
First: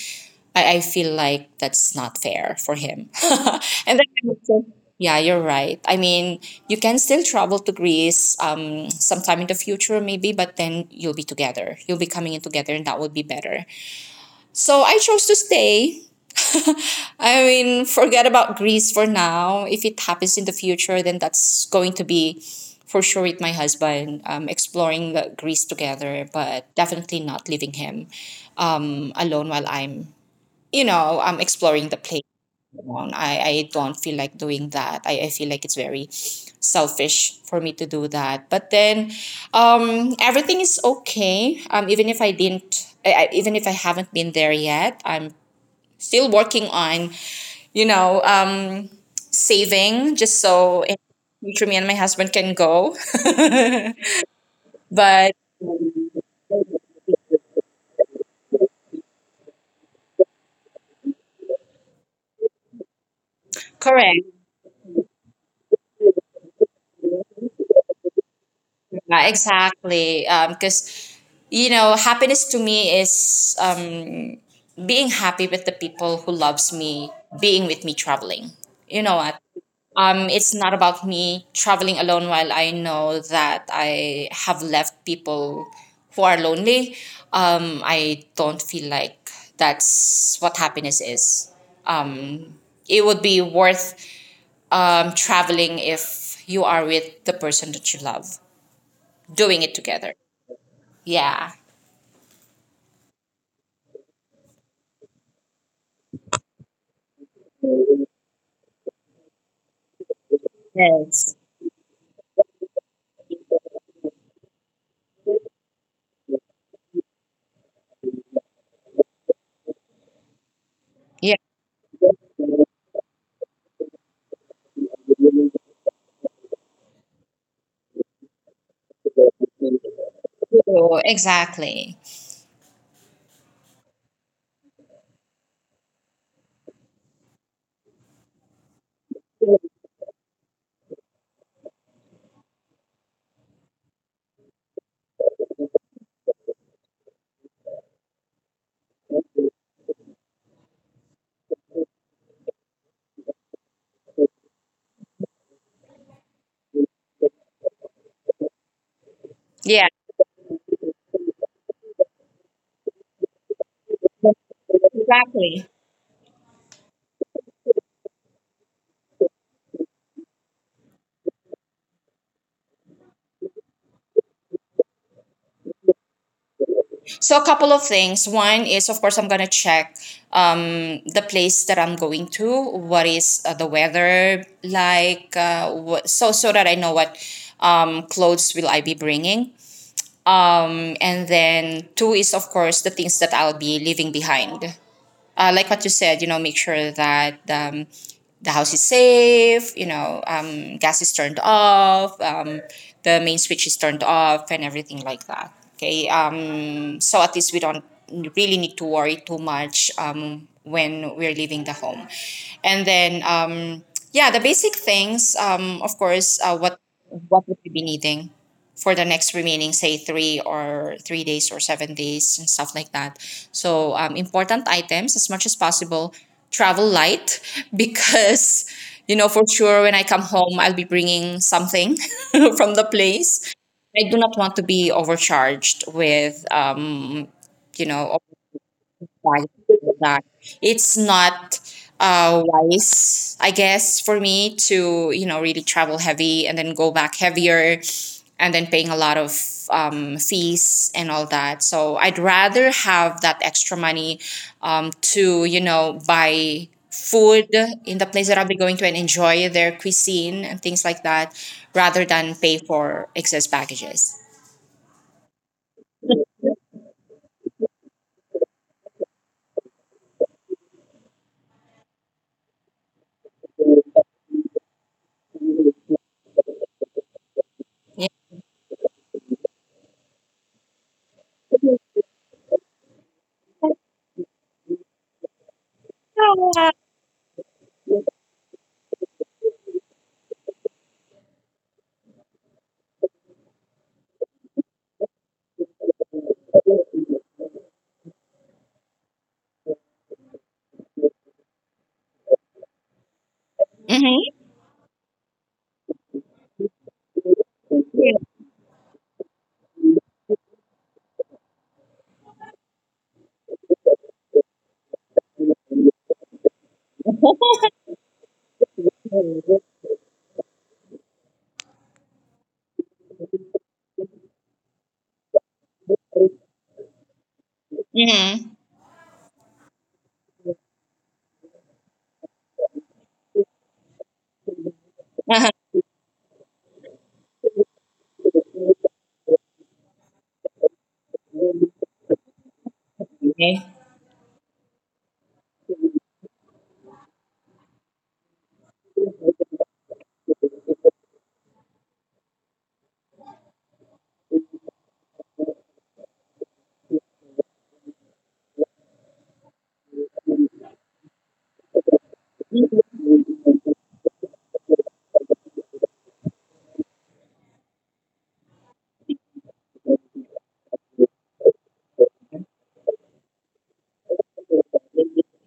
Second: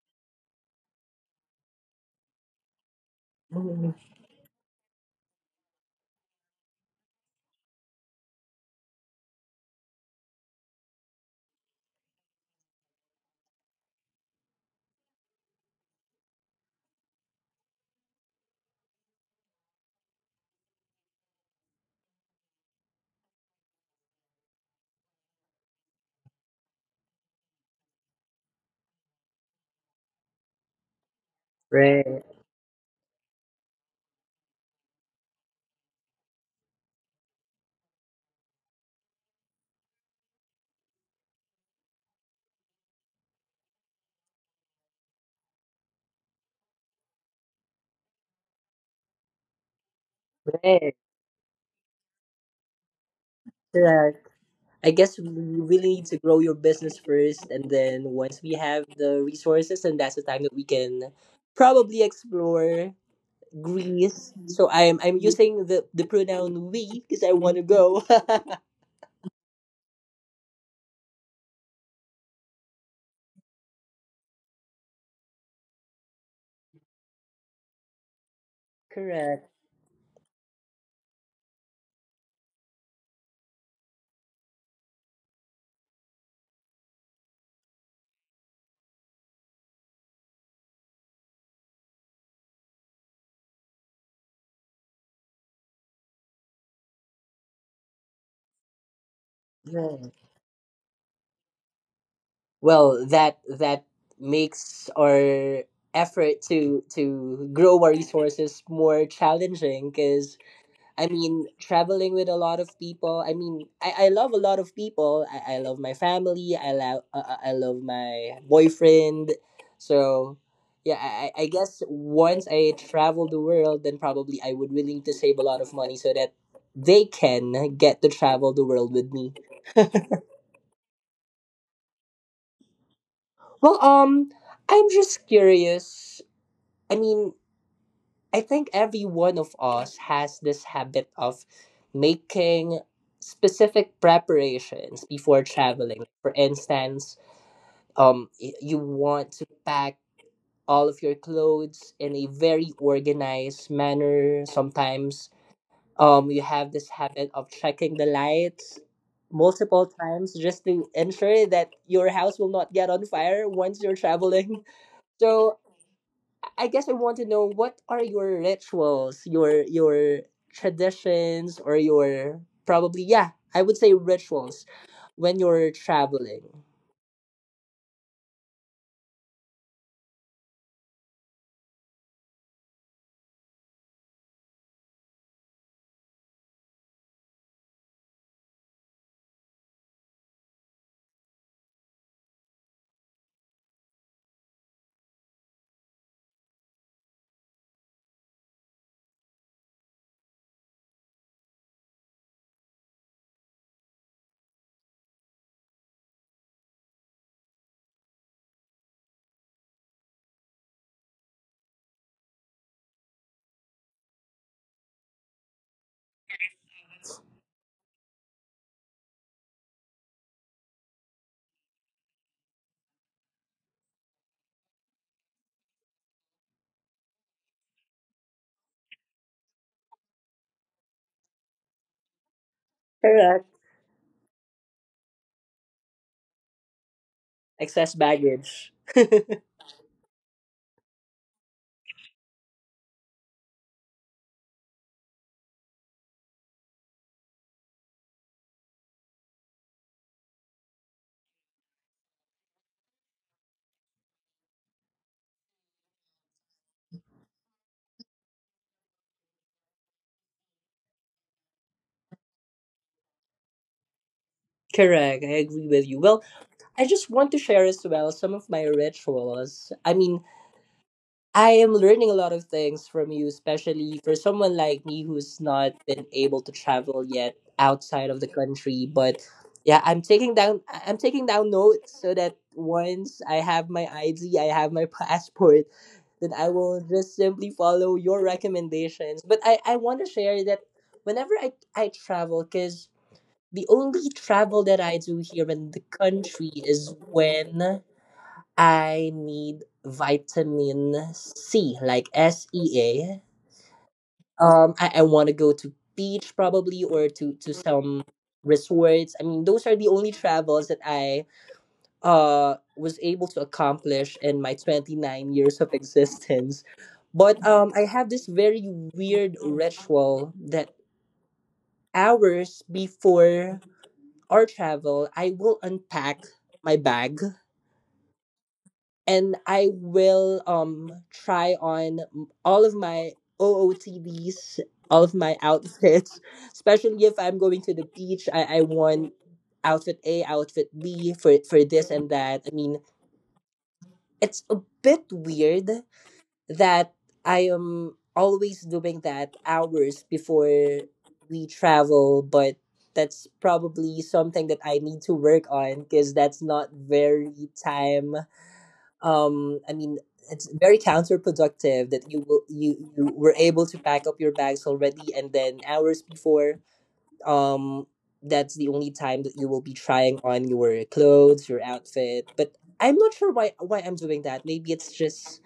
B: I, I feel like that's not fair for him.
A: Mhm.
B: And then I would say, yeah, you're right. I mean, you can still travel to Greece um, sometime in the future, maybe, but then you'll be together. You'll be coming in together, and that would be better. So I chose to stay. I mean, forget about Greece for now. If it happens in the future, then that's going to be for sure with my husband, um, exploring the Greece together, but definitely not leaving him um, alone while I'm, you know, I'm exploring the
A: Right.
B: place on. I, I don't feel like doing that. I, I feel like it's very selfish for me to do that. But then um, everything is okay. Um, even if I didn't, I, I- even if I haven't been there yet, I'm still working on, you know, um, saving just so
A: Right.
B: in future me and my husband can go.
A: Correct. I guess we
B: But
A: really need to grow your business first, and then once we have the resources, and that's the time that we can probably explore
B: correct.
A: Greece. So I'm I'm using the the pronoun we because I want to go.
B: Yeah, exactly. Because, you know, happiness to me is um, being happy with the people who loves me, being with me traveling. You know what?
A: Correct.
B: Um, it's not about me traveling alone while I know that I have left people who are lonely. Um, I don't feel like that's what happiness is. Um, it would be worth um, traveling if you are with the person that you love doing it
A: Right.
B: together. Yeah.
A: Well, that that makes our effort to to grow our resources more challenging because I
B: Yes.
A: mean traveling with a lot of people, I mean i, I love a lot of people, i, I love my family, I love uh, i love my boyfriend. So yeah, I,
B: Yeah,
A: I I guess once I travel the world, then probably I would willing to save a lot of money so that they can get to travel the world with me.
B: true. Exactly.
A: Well, um, I'm just curious. I mean, I think every one of us has this habit of making specific preparations before traveling. For instance, um, y- you want to pack all of your clothes in a very organized manner. Sometimes, um, you have this habit of checking the lights multiple
B: Yeah,
A: times just to ensure that your house will not get on fire once you're traveling. So
B: exactly.
A: I guess I want to know what are your rituals, your your traditions, or your probably, yeah, I would say rituals when you're traveling.
B: So a couple of things. One is, of course, I'm gonna check um, the place that I'm going to. What is uh, the weather like? Uh, what, so so that I know what um, clothes will I be bringing. Um, and then two is of course the things that I'll be leaving behind. Uh, like what you said, you know, make sure that um, the house is safe. You know, um, gas is turned off. Um, the main switch is turned off, and everything like that. Okay. Um, so at least we don't really need to worry too much um, when we're leaving the home, and then um, yeah, the basic things. Um, of course, uh, what what would we be needing for the next remaining, say, three or three days or seven days and stuff like that. So um, important items as much as possible. Travel light because you know for sure when I come home I'll be bringing something from the place.
A: Correct.
B: I do not want to be overcharged with um, you
A: Excess
B: know
A: baggage.
B: Right, that. It's not uh, wise, I guess, for me to, you know, really travel heavy and then go back heavier and then paying a lot of um, fees and all that. So I'd rather have that extra money um, to, you know, buy food in the place that I'll be going to and enjoy their cuisine and things like that rather than pay for excess packages.
A: Correct. I agree with you. Well, I just want to share as well some of my rituals. I mean, I am learning a lot of things from you, especially for someone like me who's not been able to travel yet
B: Yeah.
A: outside of the country. But yeah, I'm taking down I- I'm taking down notes so that once I have my I D, I have my passport, then I will just simply follow your recommendations. But I, I want to share that whenever I, I travel, because the only travel that I do here in the country is when I need vitamin C, like S E
B: Mm-hmm.
A: A. Um, I, I want to go to beach probably or to to some resorts. I mean, those are the only travels that I uh was able to accomplish in my twenty nine years of existence. But um, I have this very weird ritual that hours before our travel, I will unpack my bag, and I will um try on all of my O O T Ds, all of my
B: Mm-hmm.
A: outfits, especially if I'm going to the beach. I, I want outfit A, outfit B for for this and that. I mean, it's a bit weird that I am always doing that hours before we travel, but that's probably something that I need to work on because that's not very time, um, I mean, it's very counterproductive that you will you, you were able to pack up your bags already, and then hours before, um, that's the only time that you will be trying on your clothes, your outfit. But I'm not sure why why I'm doing that. Maybe it's just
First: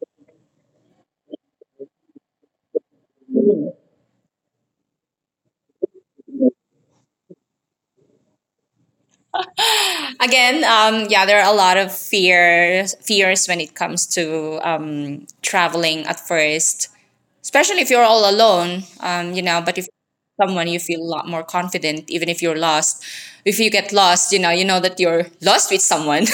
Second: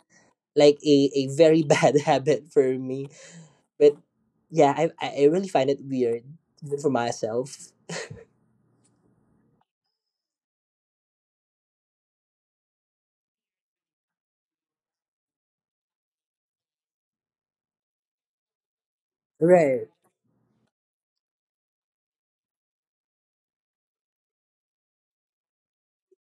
A: like a, a very bad habit for me, but yeah, i i I really find it weird, even for myself.
B: Again, um, yeah, there are a lot of fears fears when it comes to um, traveling at first, especially if you're all alone. Um, you know, but
A: Right.
B: if someone you feel a lot more confident, even if you're lost. If you get lost, you know, you know that you're lost with someone.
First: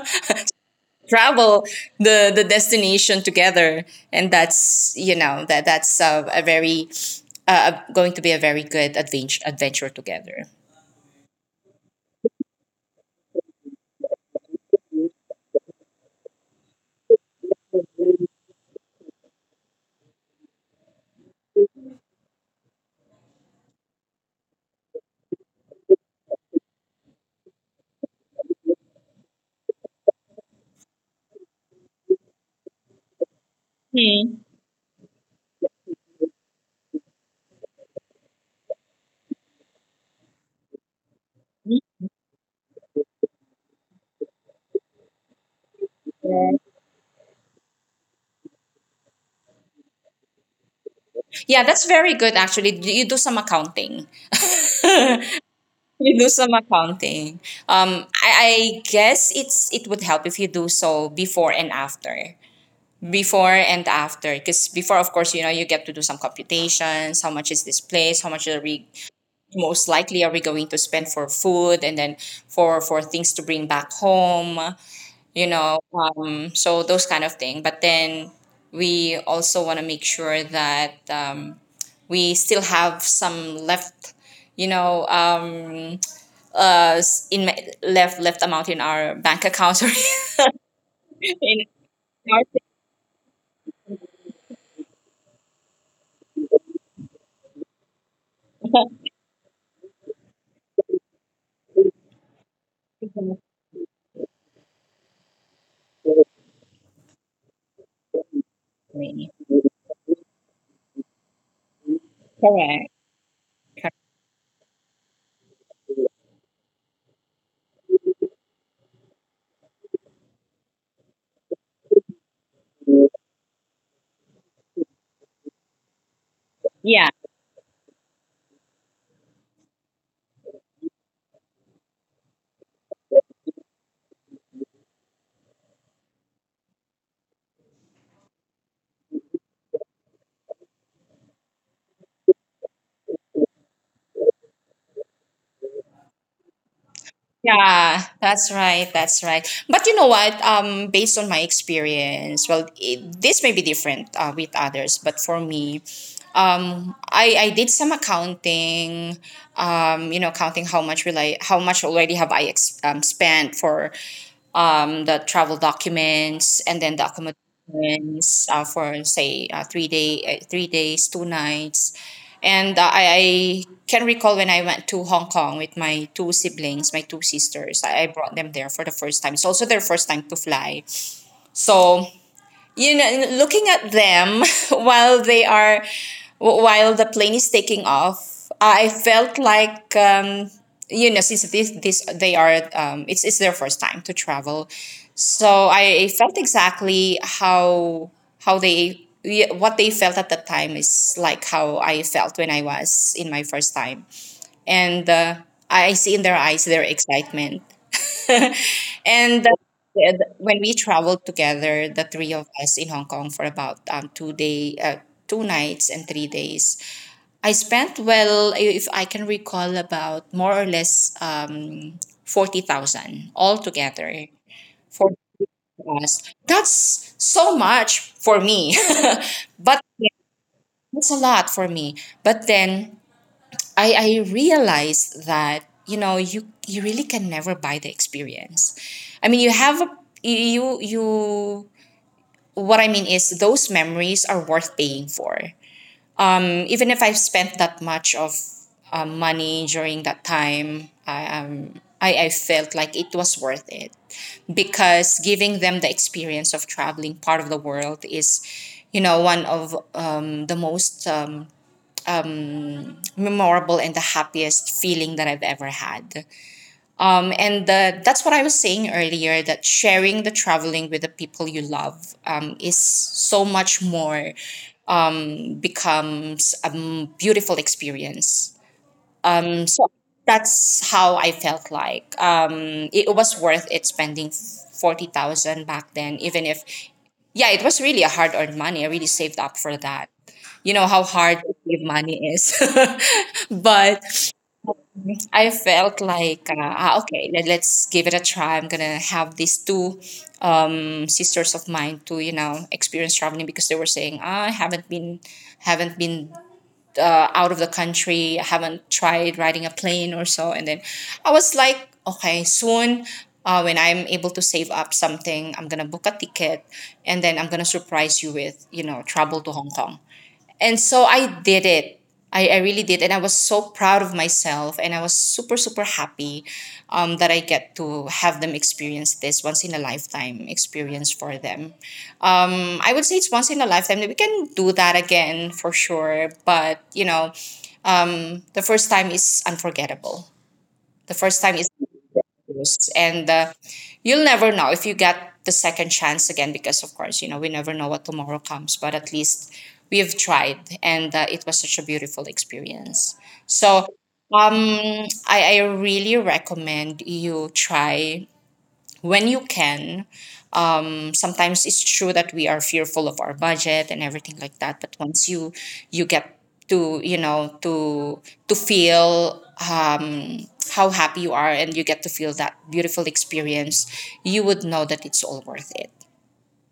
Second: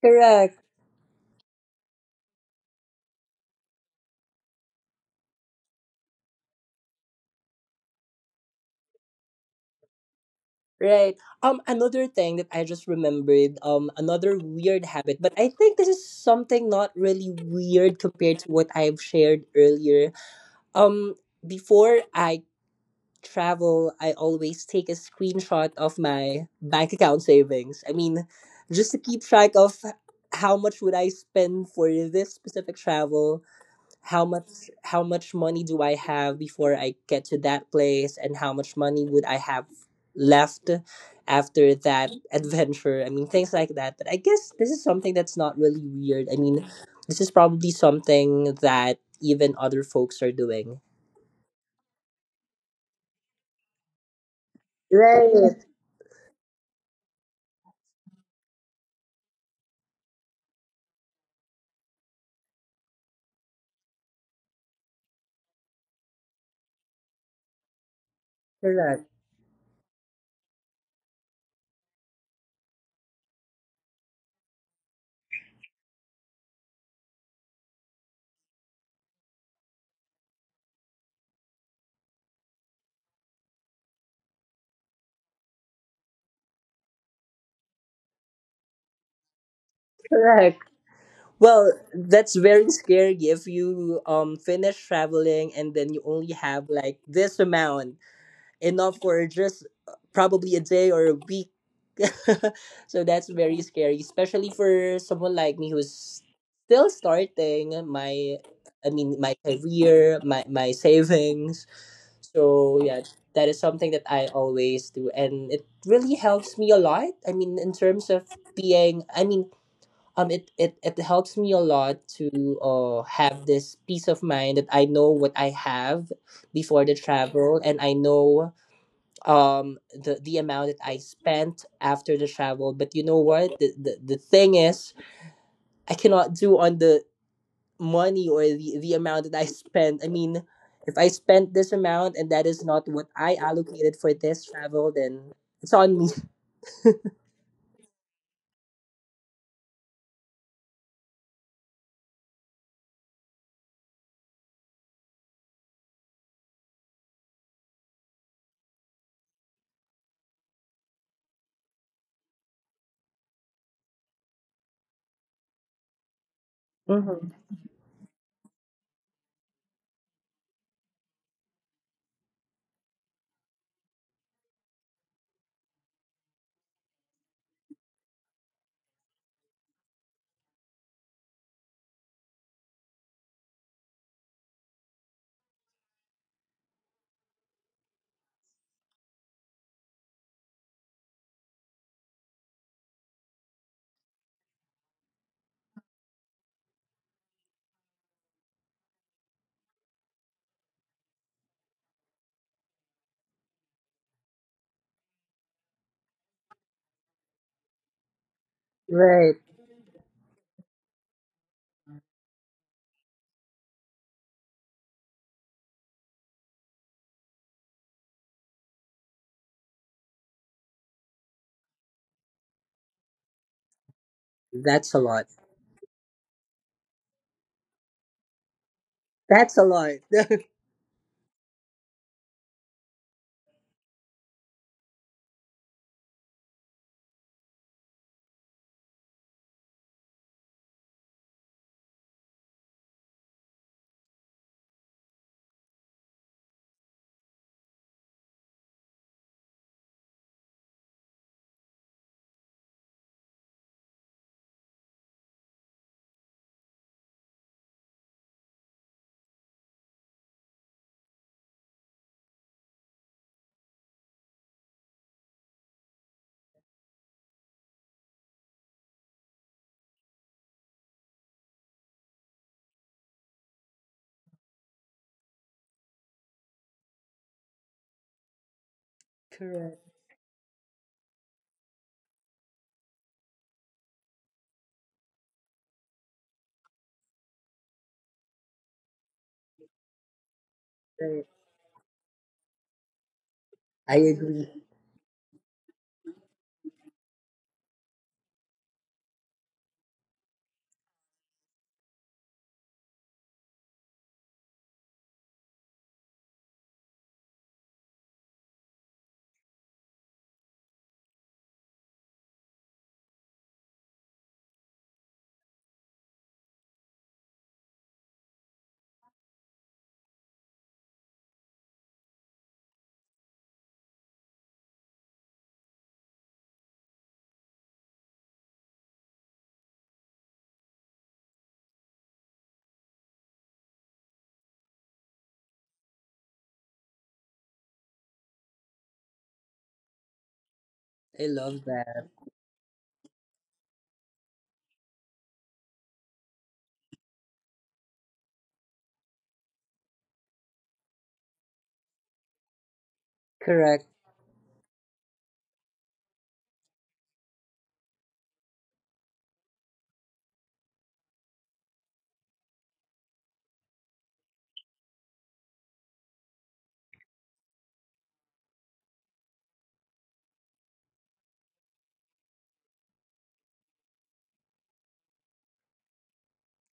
A: Correct.
B: Travel the the destination together, and that's you know that that's uh, a very uh, going to be a very good adventure adventure together.
A: Right. Um, another thing that I just remembered, um, another weird habit, but I think this is something not really weird compared to what I've shared earlier. Um, before I travel, I always take a screenshot of my bank account savings. I mean, just to keep track of how much would I spend for this specific travel, how
B: Hmm.
A: much how much money do I have before I get to that place, and how much money would I have left after that adventure. I mean things like that, but I guess this is something that's not really weird. I mean, this is probably something that even other folks are doing.
B: Yeah, that's very good actually. You you do some accounting.
A: Right.
B: You do some accounting. Um, I, I guess it's it would help if you do so before and after. Before and after, because before, of course, you know you get to do some computations. How much is this place? How much are we
A: Correct.
B: most likely are we going to spend for food and then for for things to bring back home? You know, um, so those kind of thing. But then we also want to make sure that um, we still have some left, you know um, uh in left left amount in our bank account or in
A: Correct. Well, that's
B: our
A: very scary if you um finish traveling, and then you only have like this amount, enough for just uh, probably a day or a week. So that's very scary, especially for someone like me who's still starting my, I mean,
B: Exactly.
A: my career, my my savings. So
B: Correct.
A: yeah, that is something that I always do, and it really helps me a lot. I mean in terms of being, I mean, um it, it, it helps me a lot to uh, have this peace of mind that I know what I have before the
B: Yeah.
A: travel, and I know um the the amount that I spent after the travel. But you know what? The the, the thing is I cannot do on the money or the, the amount that I spent. I mean if I spent this amount and that is not what I allocated for this travel, then it's on me.
B: Yeah, that's right, that's right. But you know what, um based on my experience, well, it, this may be different uh, with others, but for me um i i did some accounting, um you know, counting how much will I how much already have i ex- um, spent for um, the travel documents, and then the
A: Hmm.
B: accommodations uh, for say uh, three day, uh, three days, two nights, and uh, I, I can recall when I went to Hong Kong with my two siblings, my two sisters. I, I brought them there for the first time. It's also their first time to fly, so you know looking at them while they are while the plane is taking off I felt like um, you know since this, this they are um, it's, it's their first time to travel, so I felt exactly how how they yeah, what they felt at that time is like how I felt when I was in my first time. And uh, I see in their eyes their excitement.
A: Right.
B: And uh, when we traveled together, the three of us in Hong Kong for about um, two day, uh, two nights and three days. I spent, well, if I can recall, about more or less um, forty thousand altogether
A: That's a
B: for
A: lot.
B: us. That's so much for me,
A: That's a
B: but
A: lot.
B: yeah, that's a lot for me. But then I, I realized that you know you you really can never buy the experience. I mean, you have a you you what I mean is those memories are worth paying for. Mm. Even if I've spent that much of uh, money during that time, I um I, I felt like it was worth it because giving them the experience of traveling part of the world is, you know, one of um, the most um, memorable and the happiest feeling that I've ever had. Um, and the, that's what I was saying earlier that sharing the traveling with the people you love um, is so much more, mm, becomes a mm, beautiful experience. Um,
A: Correct.
B: so that's how I felt like. Um, it was worth it spending forty thousand back then, even if, yeah, it was really a hard earned money. I really saved up for that. You know how
A: Right.
B: hard to save money is.
A: I
B: But
A: agree.
B: I felt like, uh, ah, okay, let, let's give it a try. I'm gonna have these two um, sisters of mine to, you know, experience traveling because they were saying, ah, I haven't been, haven't been uh, out of the country. I haven't tried riding a plane or so. And then I was like, okay, soon. Uh, when I'm able to save up something, I'm gonna book a ticket, and then I'm gonna surprise you with, you know, travel to Hong Kong. And so I did it. I, I really did. And I was so proud of myself. And I was super, super happy um, that I get to have them experience this once in a lifetime experience for them. Um, I would say it's once in a lifetime that we can do that again for sure. But, you know, the first time is unforgettable. The
A: I
B: first time
A: love
B: is
A: that.
B: and uh, you'll never know if you get the second chance again, because of course you know we never know what tomorrow comes, but at least we've tried, and uh, it was such a beautiful experience. So
A: Correct.
B: um I, I really recommend you try when you can. Sometimes it's true that we are fearful of our budget and everything like that, but once you you get to you know to to feel um, how happy you are and you get to feel that beautiful experience, you would know that it's all worth it.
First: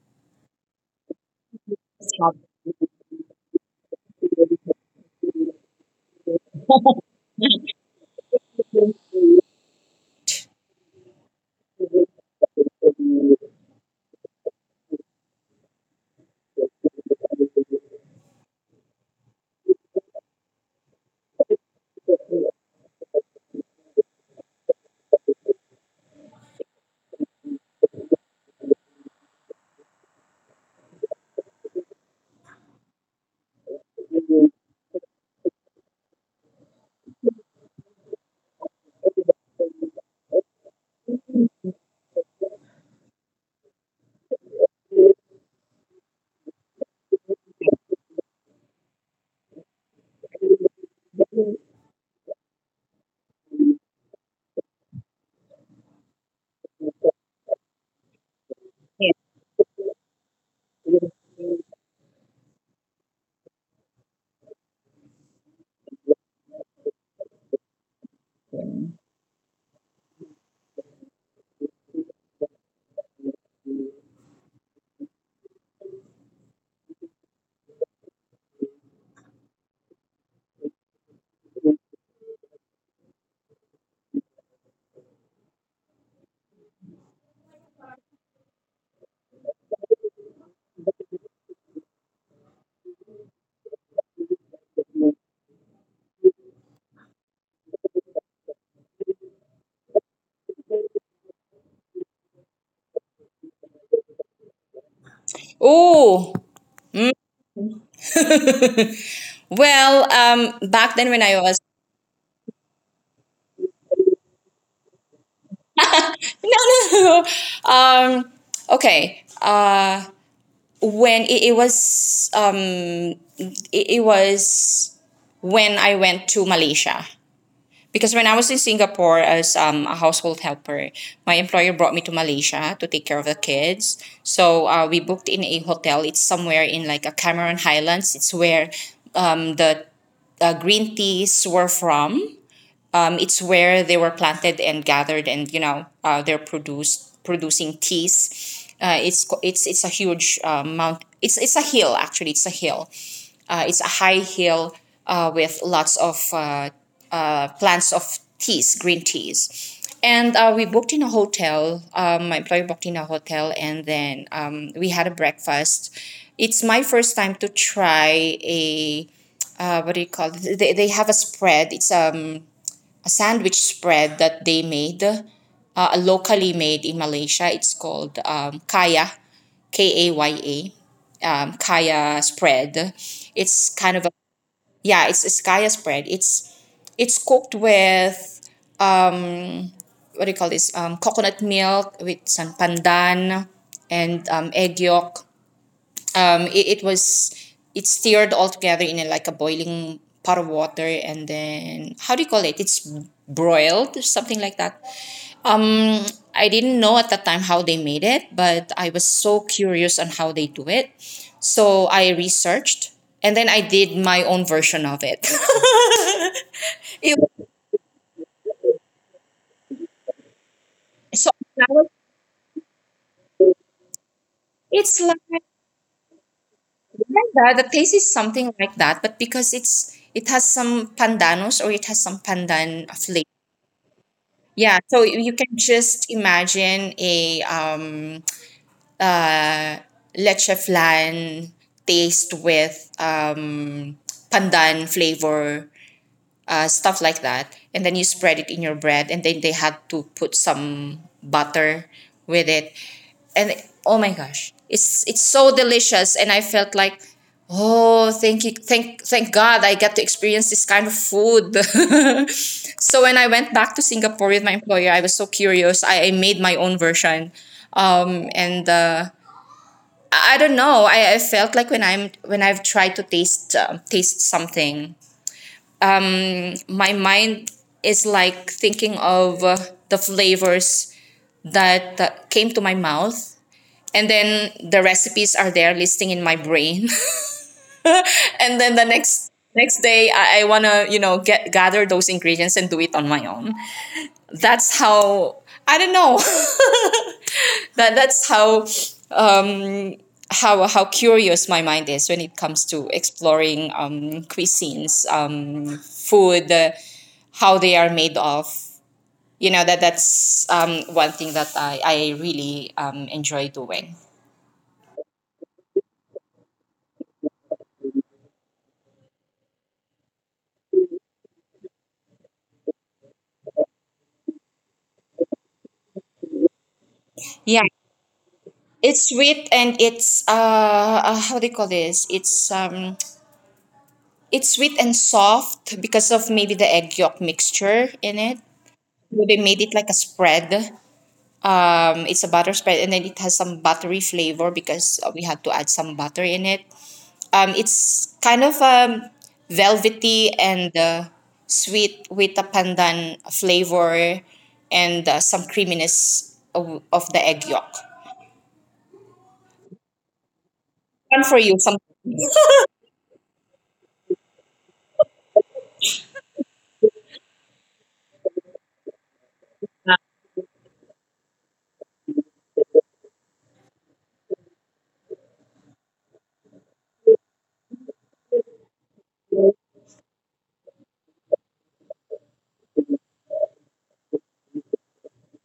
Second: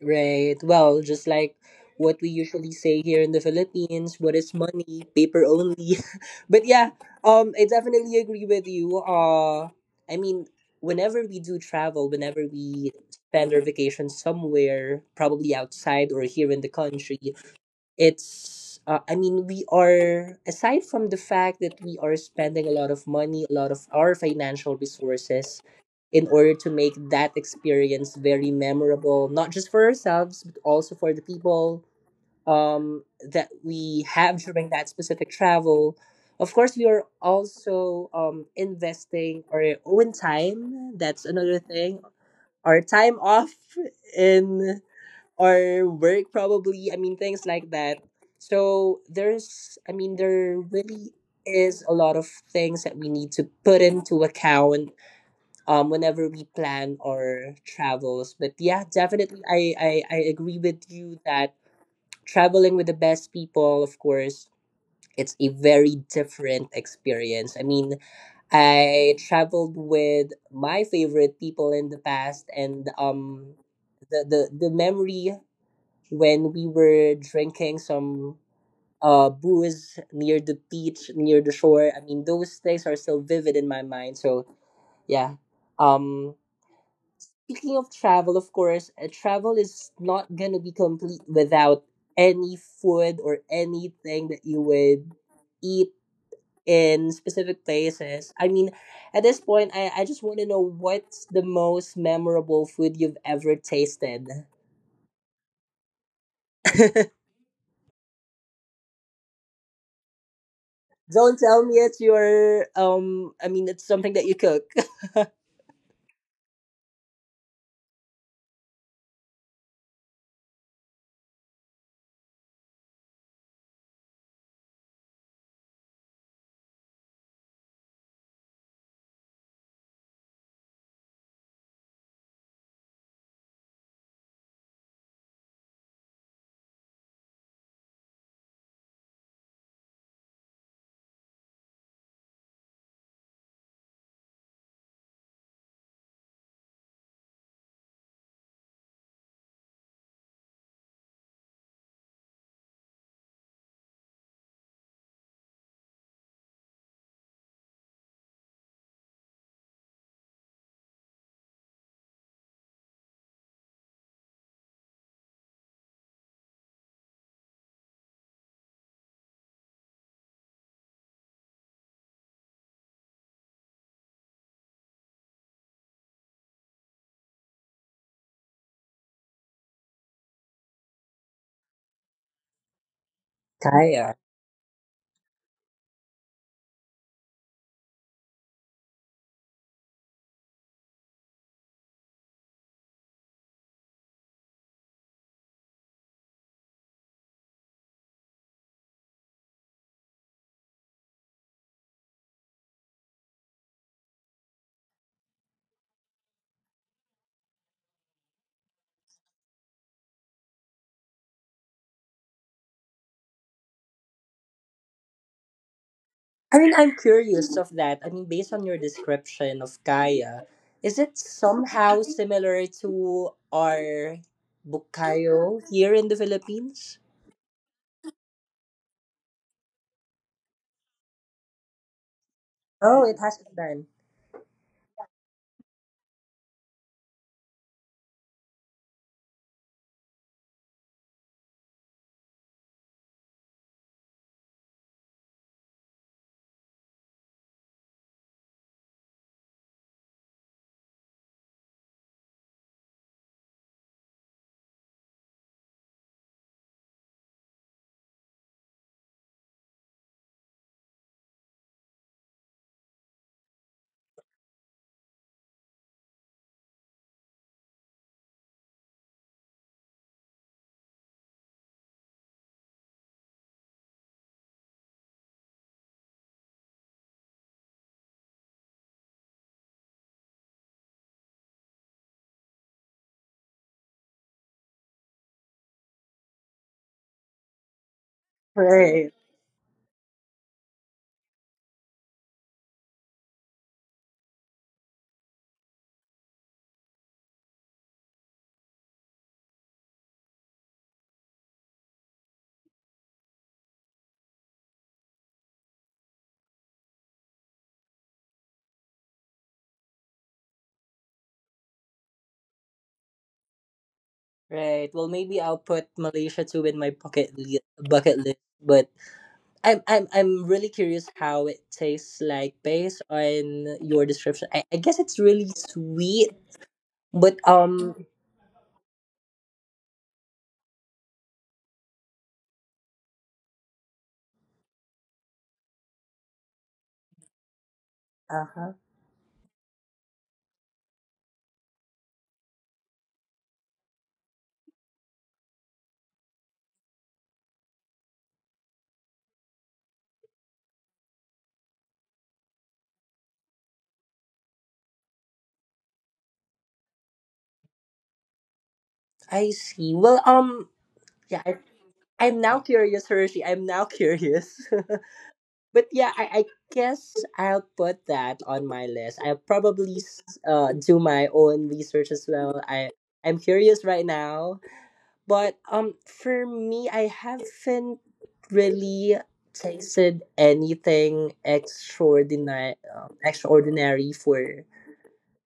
A: Right. Well, just like what we usually say here in the Philippines, what is money? Paper only. But yeah, um, I definitely agree with you. Uh, I mean, whenever we do travel, whenever we spend our vacation somewhere, probably outside or here in the country, it's uh, I mean, we are, aside from the fact that we are spending a lot of money, a lot of our financial resources, in order to make that experience very memorable, not just for ourselves, but also for the people, um, that we have during that specific travel. Of course, we are also um, investing our own time. That's another thing. Our time off in or work probably, I mean, things like that. So there's, I mean, there really is a lot of things that we need to put into account um whenever we plan our travels. But yeah, definitely, i i, I agree with you that traveling with the best people, of course, it's a very different experience. I mean, I traveled with my favorite people in the past, and um, the the the memory when we were drinking some uh booze near the beach near the shore. I mean, those things are still vivid in my mind, so yeah. um Speaking of travel, of course, uh, travel is not gonna be complete without any food or anything that you would eat in specific places. I mean, at this point, i, I just want to know, what's the most memorable food you've ever tasted?
B: Oh, well, um back then when
A: Don't
B: I was
A: tell me it's your um I mean it's something that you cook.
B: no, no, no. um okay uh when it, it was um it, it was when I went to Malaysia. Because when I was in Singapore as um, a household helper, my employer brought me to Malaysia to take care of the kids. So uh, we booked in a hotel. It's somewhere in like a Cameron Highlands. It's where um, the uh, green teas were from. Um, it's where they were planted and gathered, and you know uh, they're produced producing teas. Uh, it's co- it's it's a huge uh, mount. It's it's a hill actually. It's a hill. Uh, it's a high hill uh, with lots of uh, uh, plants of teas, green teas. And uh, we booked in a hotel. Um, my employer booked in a hotel, and then um, we had a breakfast. It's my first time to try a uh, what do you call it? They, they have a spread. It's um Sandwich spread that they made, uh, locally made in Malaysia. It's called um, kaya, K A Y A, um, kaya spread. It's kind of a
A: Kaya.
B: yeah, it's, it's kaya spread. It's it's cooked with um, what do you call this? Um, coconut milk with some pandan and um, egg yolk. Um, it, it was it stirred all together in a, like a boiling pot of water, and then how do you call it? It's broiled, something like that. I didn't know at that time how they made it, but I was so curious on how they do it, so I researched, and then I did my own version of it.
A: I mean, I'm
B: it
A: curious of that. I mean, based on your description of Kaya, is it
B: so now
A: somehow similar to our
B: it's like
A: Bukayo here in the Philippines?
B: Yeah, the taste is something like that, but because it's it has some pandanos or it has some pandan
A: Oh, it
B: flavor.
A: has been.
B: Yeah, so you you can just imagine a um, leche flan taste with um, pandan flavor, uh, stuff like that. And then you spread it in your bread, and then they had to put some butter with it. And oh my gosh, it's it's so delicious. And I felt like, oh, thank you, thank thank God, I get to experience this kind of food. So when I went back to Singapore with my employer, I was so curious. I, I made my own version. Um, and uh, I I don't know. I, I felt like when I'm when I've tried to taste um taste something, my mind is like thinking of uh, the flavors that uh, came to my mouth, and then the recipes are there listing in my brain. And then the
A: Right.
B: next next day i, I want to you know get gather those ingredients and do it on my own. That's how, I don't know. that that's how, um how how curious my mind is when it comes to exploring um cuisines, um food, uh, how they are made of, you know. That that's um, one thing that I, I really um, enjoy doing.
A: Right. Well, maybe I'll put Malaysia too in my bucket li- bucket list, but I'm I'm I'm really curious how it tastes like based on your description. I, I guess it's really sweet. But
B: Yeah,
A: um,
B: it's sweet and it's, uh, uh how do you call this? It's um it's sweet and soft because of maybe the egg yolk mixture in it.
A: uh-huh.
B: So they made it like a spread. Um, it's a butter spread, and then it has some buttery flavor because uh, we had to add some butter in it. Um, it's kind of um, velvety and uh, sweet with a pandan flavor and uh, some creaminess of, of the egg yolk.
A: I see. Well, um,
B: One for
A: yeah, I,
B: you, some.
A: I'm now curious, Hershey. I'm now curious. But yeah, I, I guess I'll put that on my list. I'll probably s- uh do my own research as well. I I'm curious right now, but um, for me, I haven't really tasted anything extraordinary um, extraordinary for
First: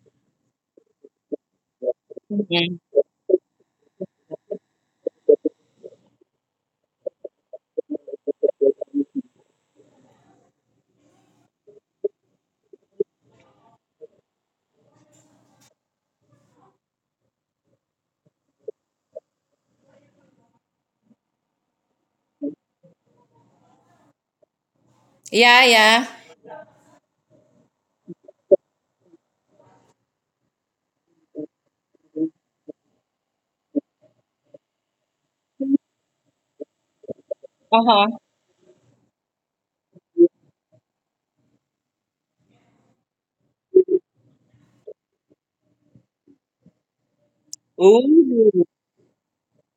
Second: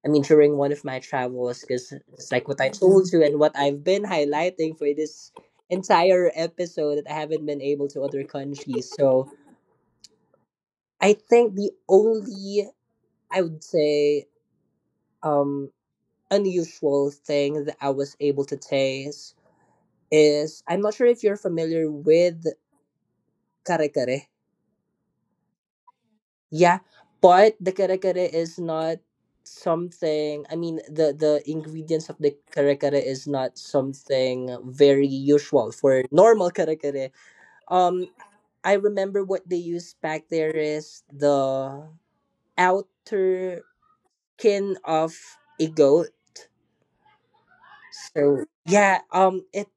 A: I mean, during one of my travels, because it's like what I
B: Mhm.
A: told you and what I've been highlighting for this entire episode, that I haven't been able to other countries. So I think the only, I would say, um, unusual thing that I was able to taste is, I'm not sure if you're familiar with kare kare.
B: Yeah, yeah.
A: Yeah, but the kare kare is not something. I mean, the the ingredients of the kare kare is not something very usual for normal kare kare.
B: Uh huh.
A: Um, I remember what they use back there is the outer skin of a goat. So
B: Ooh.
A: yeah, um, it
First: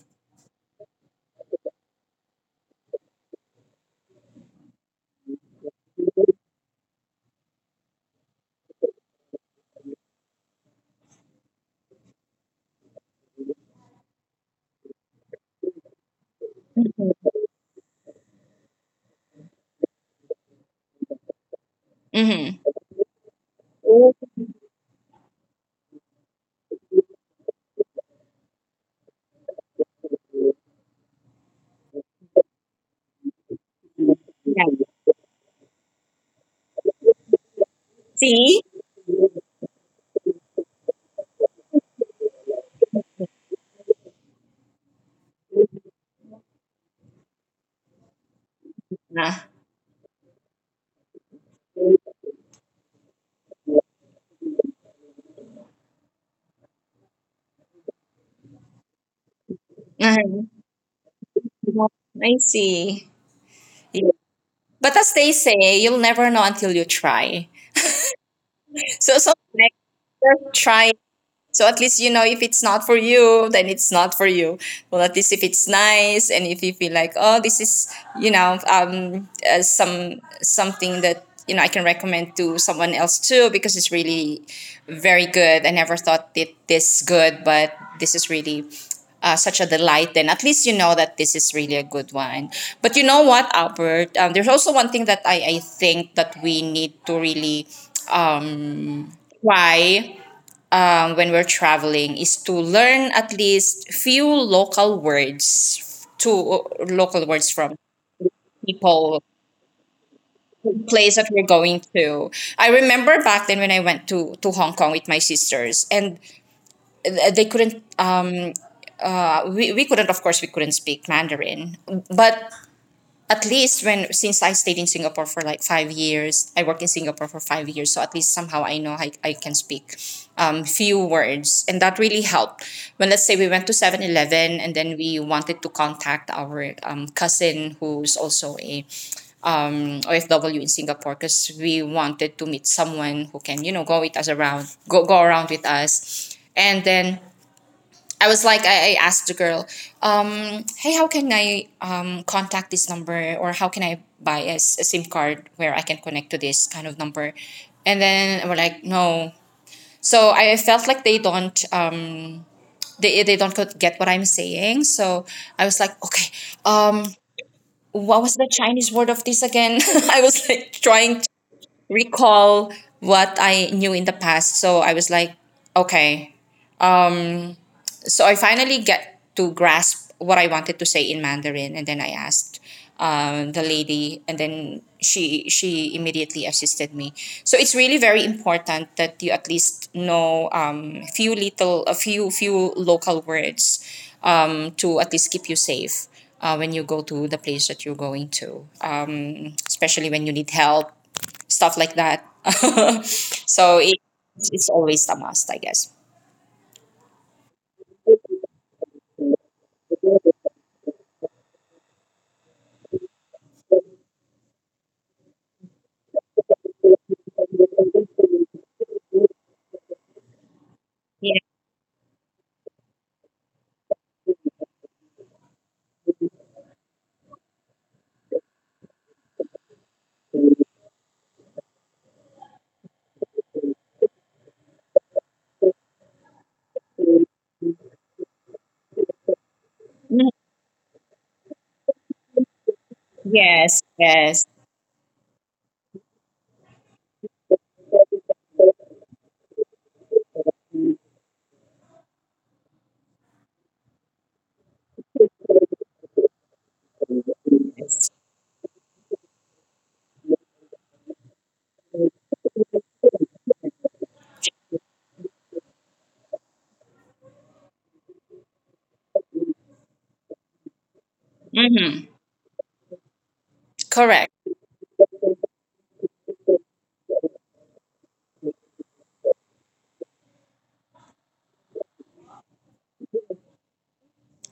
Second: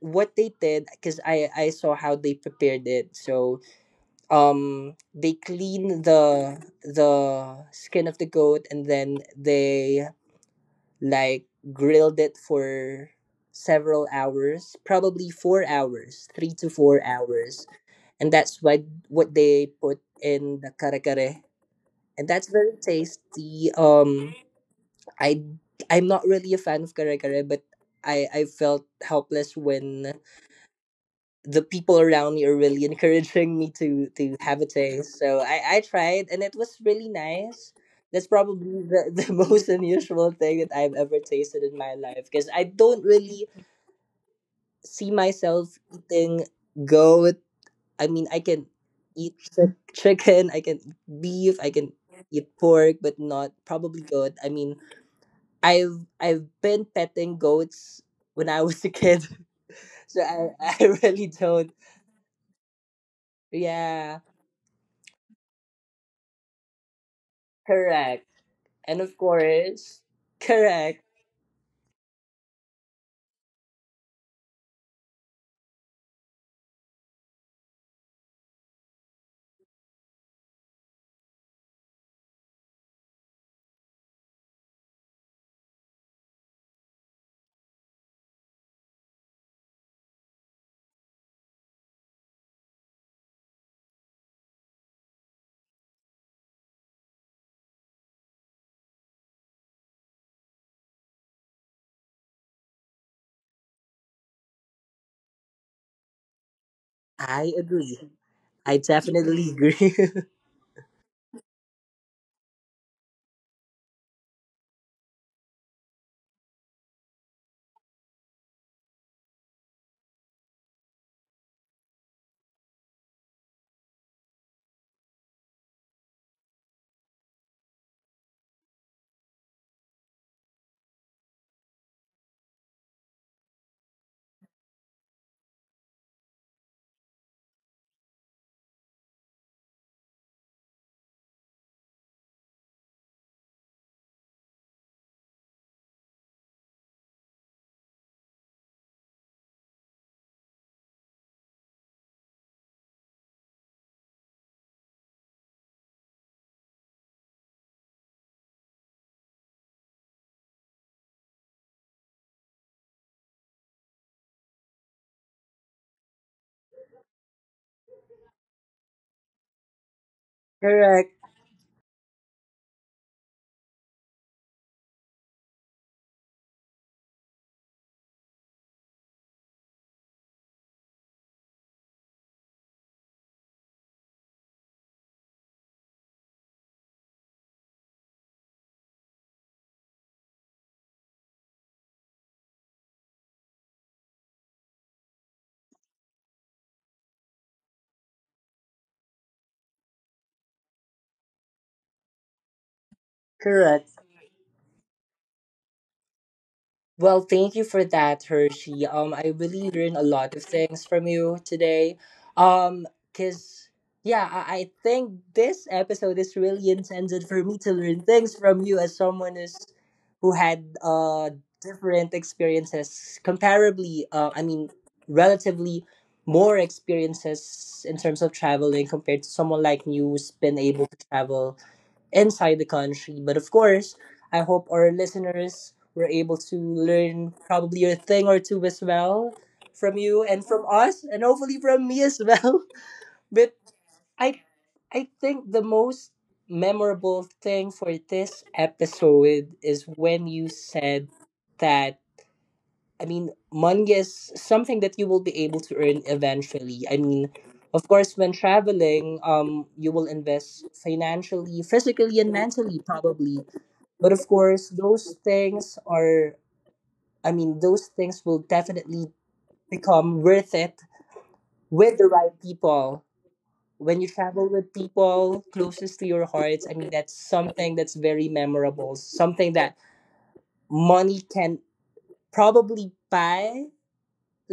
A: what they did, because I I saw how they prepared it. So um, they clean the the skin of the goat, and then they like grilled it for several hours, probably four hours, three to four hours, and that's what what they put in the kare kare, and that's
B: Mm-hmm.
A: very tasty. um i I'm not really a fan of kare kare, but i i felt helpless when the people around me are really encouraging me to to have a taste. So I, I tried, and it was really nice. That's
B: See?
A: probably the, the most unusual thing that I've ever tasted in my life, because I don't really see myself eating goat. I mean, I can eat
B: Ah.
A: chi- chicken, I can eat beef, I can eat pork, but not probably goat. I mean, I've I've been petting goats when I was a kid, so I,
B: Mhm.
A: I really don't.
B: I see. Yeah.
A: Yeah,
B: But as they say, you'll never know until you try.
A: correct. And of
B: So, so next,
A: course,
B: just try.
A: correct.
B: So at least you know if it's not for you, then it's not for you. Well, at least if it's nice and if you feel like, oh, this is, you know um uh, some something that, you know I can recommend to someone else too because it's really very good. I never thought it this good, but this is really. Uh, such a delight. Then at least you know that this is really a good one. But you know what, Albert, um, there's also one thing that I, I think that we need to really um, try, um, when we're traveling, is to learn at least few local words to local words
A: I
B: from
A: agree. I
B: people,
A: definitely agree.
B: place that we're going to. I remember back then when I went to to Hong Kong with my sisters, and th- they couldn't uh, we, we couldn't, of course we couldn't, speak Mandarin. But at least, when since I stayed in Singapore for like five years, I worked in Singapore for five years, so at least somehow I know I, I can speak um, few words, and that really helped. When let's say we went to Seven Eleven and then we wanted to contact our um, cousin, who's also a um, O F W in Singapore, because we wanted to meet someone who can, you know, go with us around, go go around with us. And then I was like, I, I asked the girl, um, hey, how can I um, contact this number, or how can I buy a a SIM card where I can connect to this kind of number? And then we're like, no. So I felt like they don't, um, they, they don't get what I'm saying. So I was like, okay, um, what was the Chinese word of this again? I was like
A: Correct,
B: trying to recall what I knew in the past. So I was like, okay. So I finally get to grasp what I wanted to say in Mandarin, and then I asked um, the lady, and then she she immediately assisted me. So it's really very important that you at least know um, few little a few few local words, um, to at least keep you safe uh, when you go to the place that you're going to, um, especially when you need help, stuff like that. so
A: correct.
B: it, it's always a must, I guess.
A: Well, thank you for that, Hershey. Um, I really learned a lot of things from you today. Um, cause yeah, I, I think this episode is really intended for me to learn things from you as someone is who had uh
B: Yeah.
A: different experiences, comparably. Uh, I mean, relatively more experiences in terms of traveling compared to someone like me who's been able to travel inside the country. But of course, I hope our listeners were able to learn probably a thing or two as well from you and from us, and hopefully from me as well. But
B: Yes.
A: I,
B: Yes.
A: I think the most memorable thing for this episode is when you said that I mean, money is something that you will be able to earn eventually. I mean, of course, when traveling, um, you will invest financially, physically, and mentally, probably. But of course, those things are, I mean, those things will definitely become worth it with the
B: Mhm.
A: right people. When you
B: Correct.
A: travel with people closest to your heart, I mean, that's something that's very memorable, something that money can probably buy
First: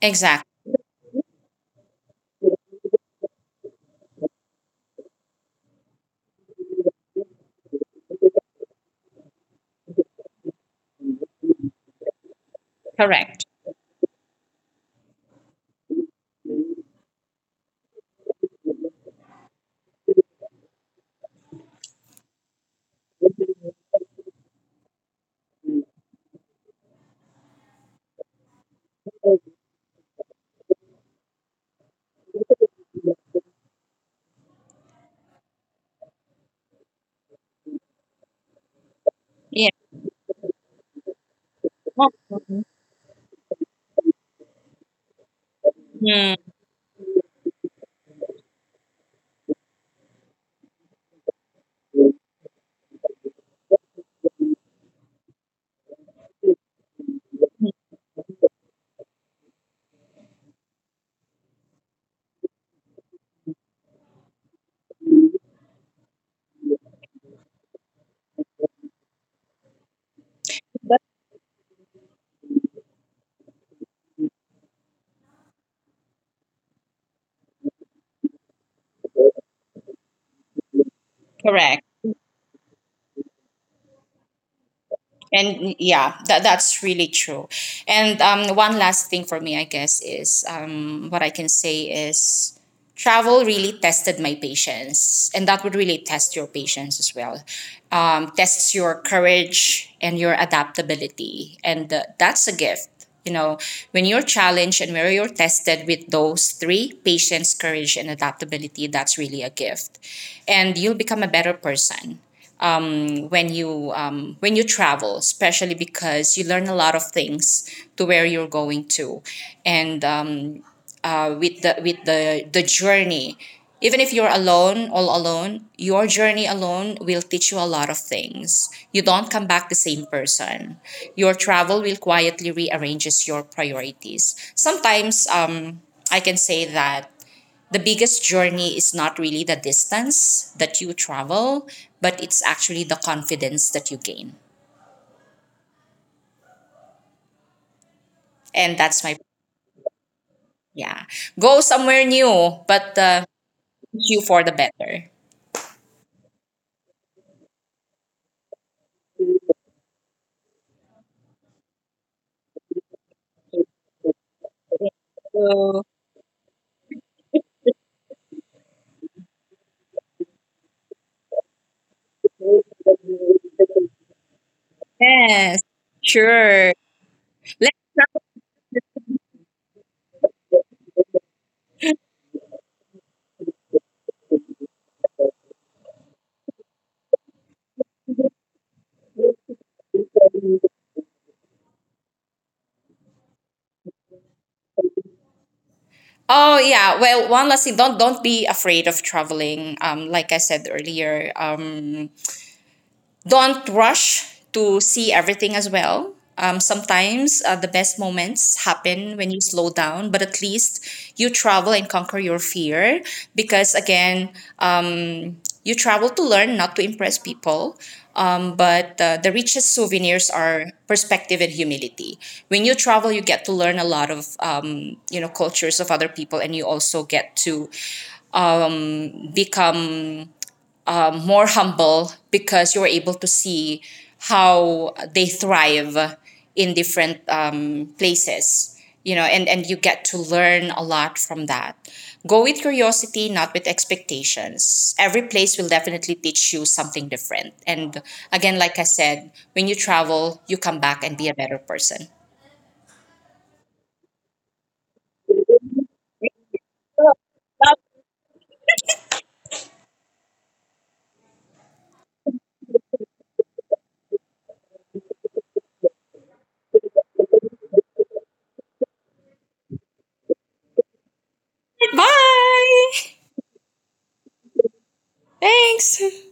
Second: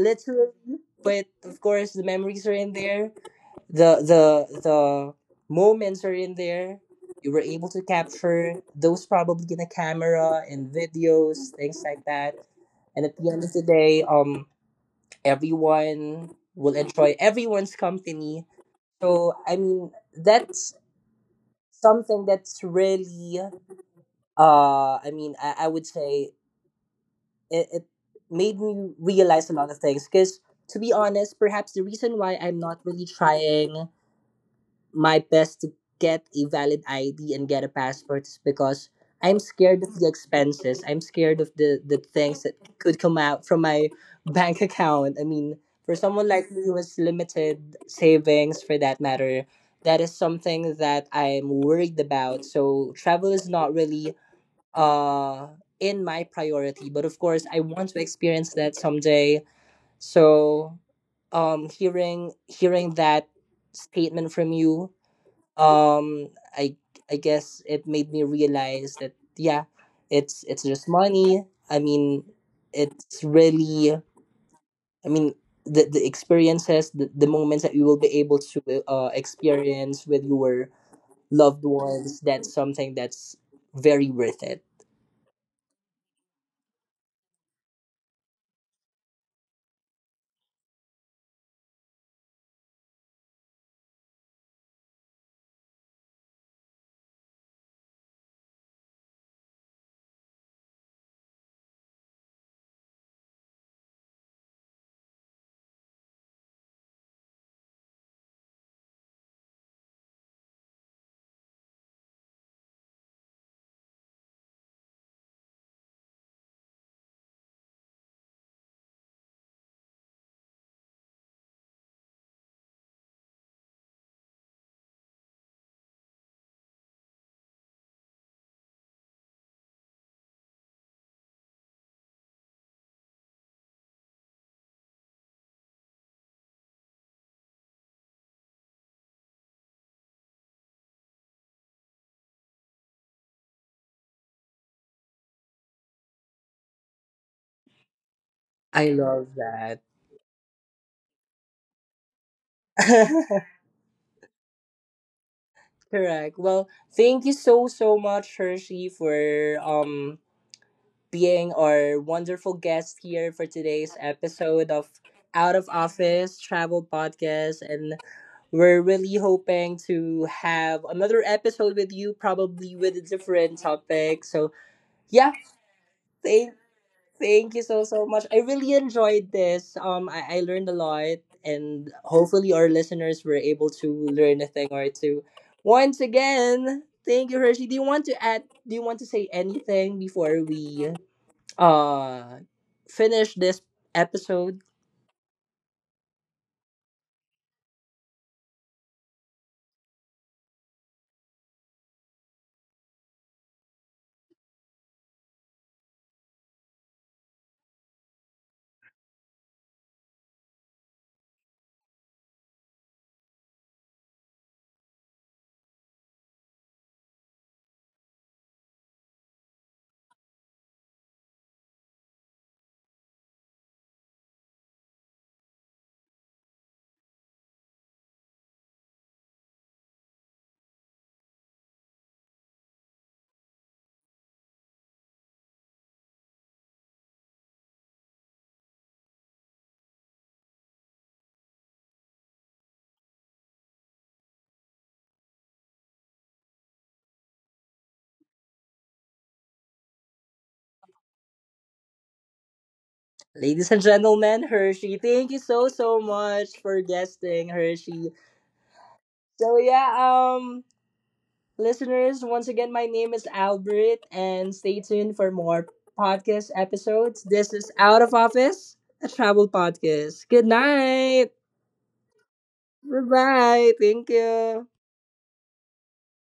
B: Exactly.
A: but of course the memories are in there, the the the moments are in there. You were able to capture those probably in a camera and videos, things like that, and at the end
B: Correct.
A: of the day, um, everyone will enjoy everyone's company. So I mean, that's something that's really uh I mean i, I would say it, it made me realize a lot of things, because to be honest, perhaps the reason why I'm not really trying my best to get a valid ID and get a passport is because I'm
B: Yeah.
A: scared of the expenses, I'm scared of the the
B: Oh,
A: things that could come out from my bank account. I mean, for someone like
B: mm.
A: me who has limited savings for that matter, that is something that I'm worried about. So travel is not really uh in my priority, but of course I want to experience that someday. So um, hearing hearing that statement from you, um, i i guess it made me realize that yeah, it's it's just
B: That's
A: money. I mean, it's really, I mean, the, the experiences, the, the moments that you will be able to uh, experience with your loved
B: correct.
A: ones, that's something that's very worth it.
B: And yeah, that that's really true. And um one last thing for me, I guess, is um what I can say is, travel really tested my patience, and that would really test your patience as well. Um tests your courage and your adaptability. And uh, that's a gift, you know. When you're challenged and where you're tested with those three, patience, courage, and adaptability, that's really a gift, and you'll become a better person um, when you, um, when you travel, especially, because you learn a lot of things to where you're going to, and um, uh, with the, with the the journey. Even if you're alone, all alone, your journey alone will teach you a lot of things. You don't come back the same person. Your travel will quietly rearranges your priorities. Sometimes, um, I can say that the biggest journey is not really the distance that you travel, but it's actually the confidence that you gain. And
A: I
B: that's my,
A: love that.
B: yeah. Go somewhere new, but uh, you for the better.
A: Correct. Well, thank you so so much, Hershey, for um being our wonderful guest here for today's episode of Out of
B: So,
A: Office Travel Podcast, and we're really hoping to have another episode with you, probably with a different topic. So yeah,
B: yes,
A: thank
B: sure.
A: thank you
B: Let-.
A: so so much. I really enjoyed this. Um, I, I learned a lot, and hopefully our listeners were able to learn a thing or two. Once again, thank you, Hershey. Do you want to add? Do you want to say anything before we uh finish this episode,
B: Oh yeah, well, one last thing. Don't don't be afraid of traveling. Um, like I said earlier, um, don't rush to see everything as well. Um, sometimes uh, the best moments happen when you slow down, but at least you travel and conquer your fear, because, again, um, you travel to learn, not to impress people. Um, but uh, the richest souvenirs are perspective and humility. When you travel, you get to learn a lot of, um, you know, cultures of other people, and you also get to become more humble, because you were able to see how they thrive in different um, places, you know. And and you get to learn a lot from that. Go with curiosity, not with expectations. Every place will definitely teach you something different. And again, like I said, when you travel, you come back and be a better person.
A: ladies and gentlemen? Hershey, thank you so so much for guesting, Hershey. So yeah, um, listeners, once again, my name is Albert, and stay tuned for more podcast episodes. This is Out of Office, a travel podcast. Good night. Bye
B: Bye.
A: bye. Thank you.
B: Thanks.